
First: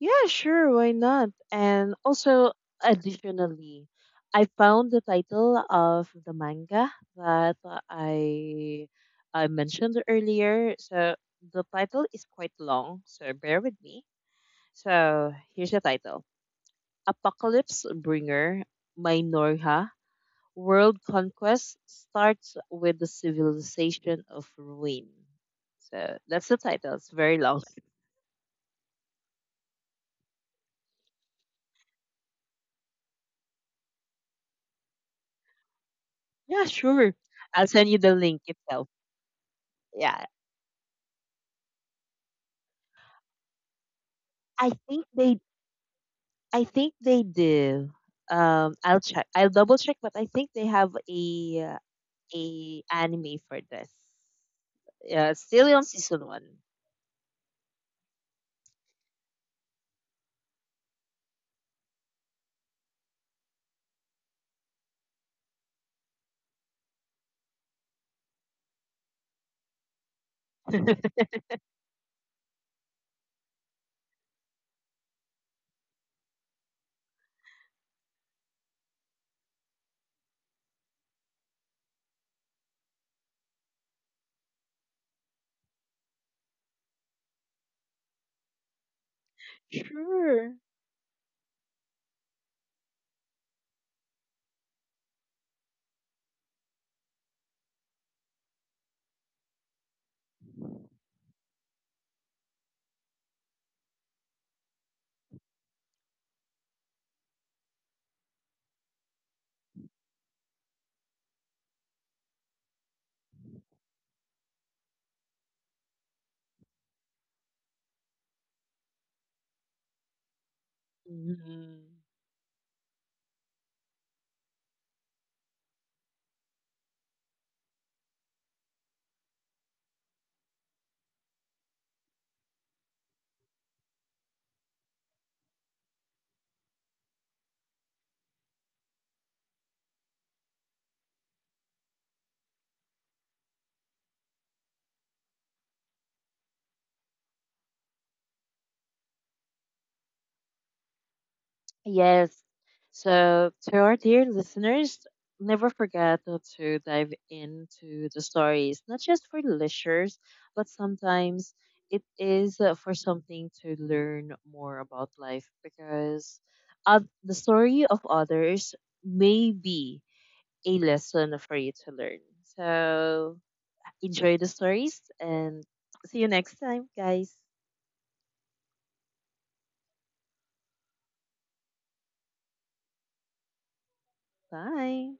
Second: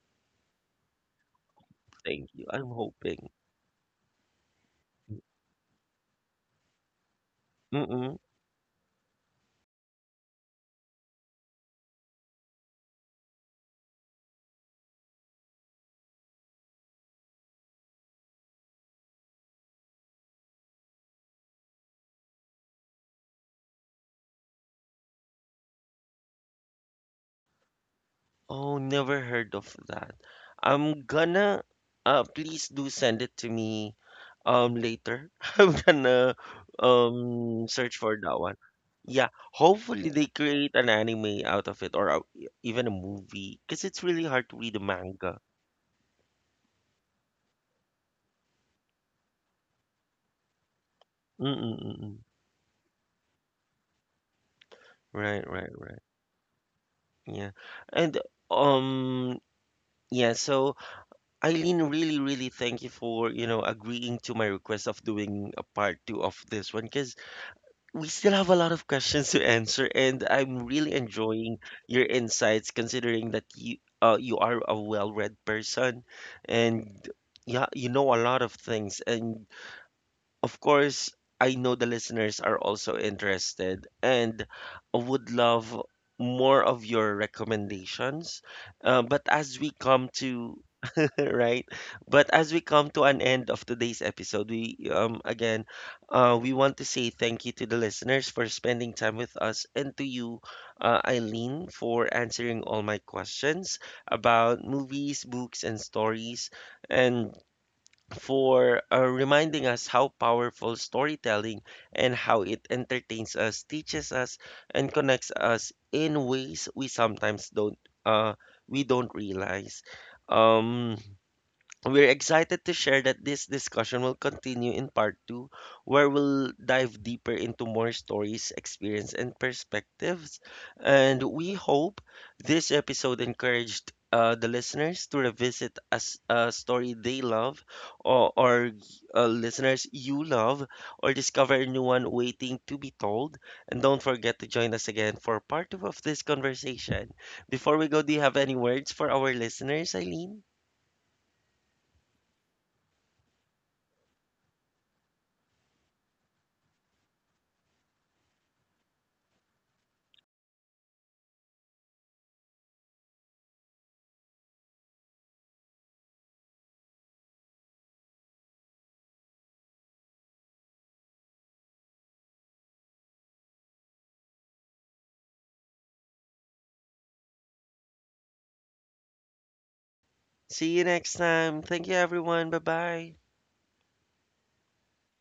[SPEAKER 2] Yeah, sure. Why not? And
[SPEAKER 1] Thank you.
[SPEAKER 2] also,
[SPEAKER 1] I'm hoping.
[SPEAKER 2] additionally, I found the title of the manga that
[SPEAKER 1] Mm-mm.
[SPEAKER 2] I I mentioned earlier. So the title is quite long. So bear with me. So here's the title. Apocalypse Bringer by Norha, World Conquest starts with the civilization of ruin. So that's the title. It's very long.
[SPEAKER 1] Oh, never heard of that. I'm gonna— please do send it to me later. I'm gonna
[SPEAKER 2] Yeah, sure. I'll send
[SPEAKER 1] search
[SPEAKER 2] you
[SPEAKER 1] for
[SPEAKER 2] the
[SPEAKER 1] that
[SPEAKER 2] link
[SPEAKER 1] one.
[SPEAKER 2] itself.
[SPEAKER 1] Yeah, hopefully they
[SPEAKER 2] Yeah,
[SPEAKER 1] create an anime out of it or even a movie because it's really hard to
[SPEAKER 2] I
[SPEAKER 1] read a
[SPEAKER 2] think
[SPEAKER 1] manga.
[SPEAKER 2] they. I think they do. I'll check. I'll double check, but I think they have
[SPEAKER 1] Mm-mm-mm.
[SPEAKER 2] a anime for this. Yeah, it's
[SPEAKER 1] Right, right,
[SPEAKER 2] still on
[SPEAKER 1] right.
[SPEAKER 2] season one.
[SPEAKER 1] Yeah. And um yeah, so Eileen, really, really thank you for, agreeing to my request of doing a part two of this one because we still have a lot of questions to answer, and I'm really enjoying your insights considering that you are a well-read person and, yeah, you know a lot of things. And of course, I know the listeners are also interested and would love more of your recommendations. But as we come
[SPEAKER 2] Sure.
[SPEAKER 1] to— right? But as we come to an end of today's episode, we again, we want to say thank you to the listeners for spending time with us, and to you, Eileen, for answering all my questions about movies, books, and stories, and for reminding us how powerful storytelling and how it entertains us, teaches us, and connects us in ways we sometimes uh don't realize. Um,
[SPEAKER 2] Mhm.
[SPEAKER 1] we're excited to share that this discussion will continue in part two, where we'll dive deeper into more stories, experience, and perspectives. And we hope this episode encouraged the listeners to revisit a story they love, or listeners you love, or discover a new one waiting to be told. And don't forget to join us again for part two of this conversation. Before we go, do you have any words for our listeners, Eileen?
[SPEAKER 2] Yes. So, to our dear listeners, never forget to dive into the stories, not just for leisures, but sometimes it is for something to learn more about life because the story of others may be a lesson for you to learn. So, enjoy the stories and see you next time, guys.
[SPEAKER 1] See you next time. Thank you, everyone. Bye bye.
[SPEAKER 2] Bye.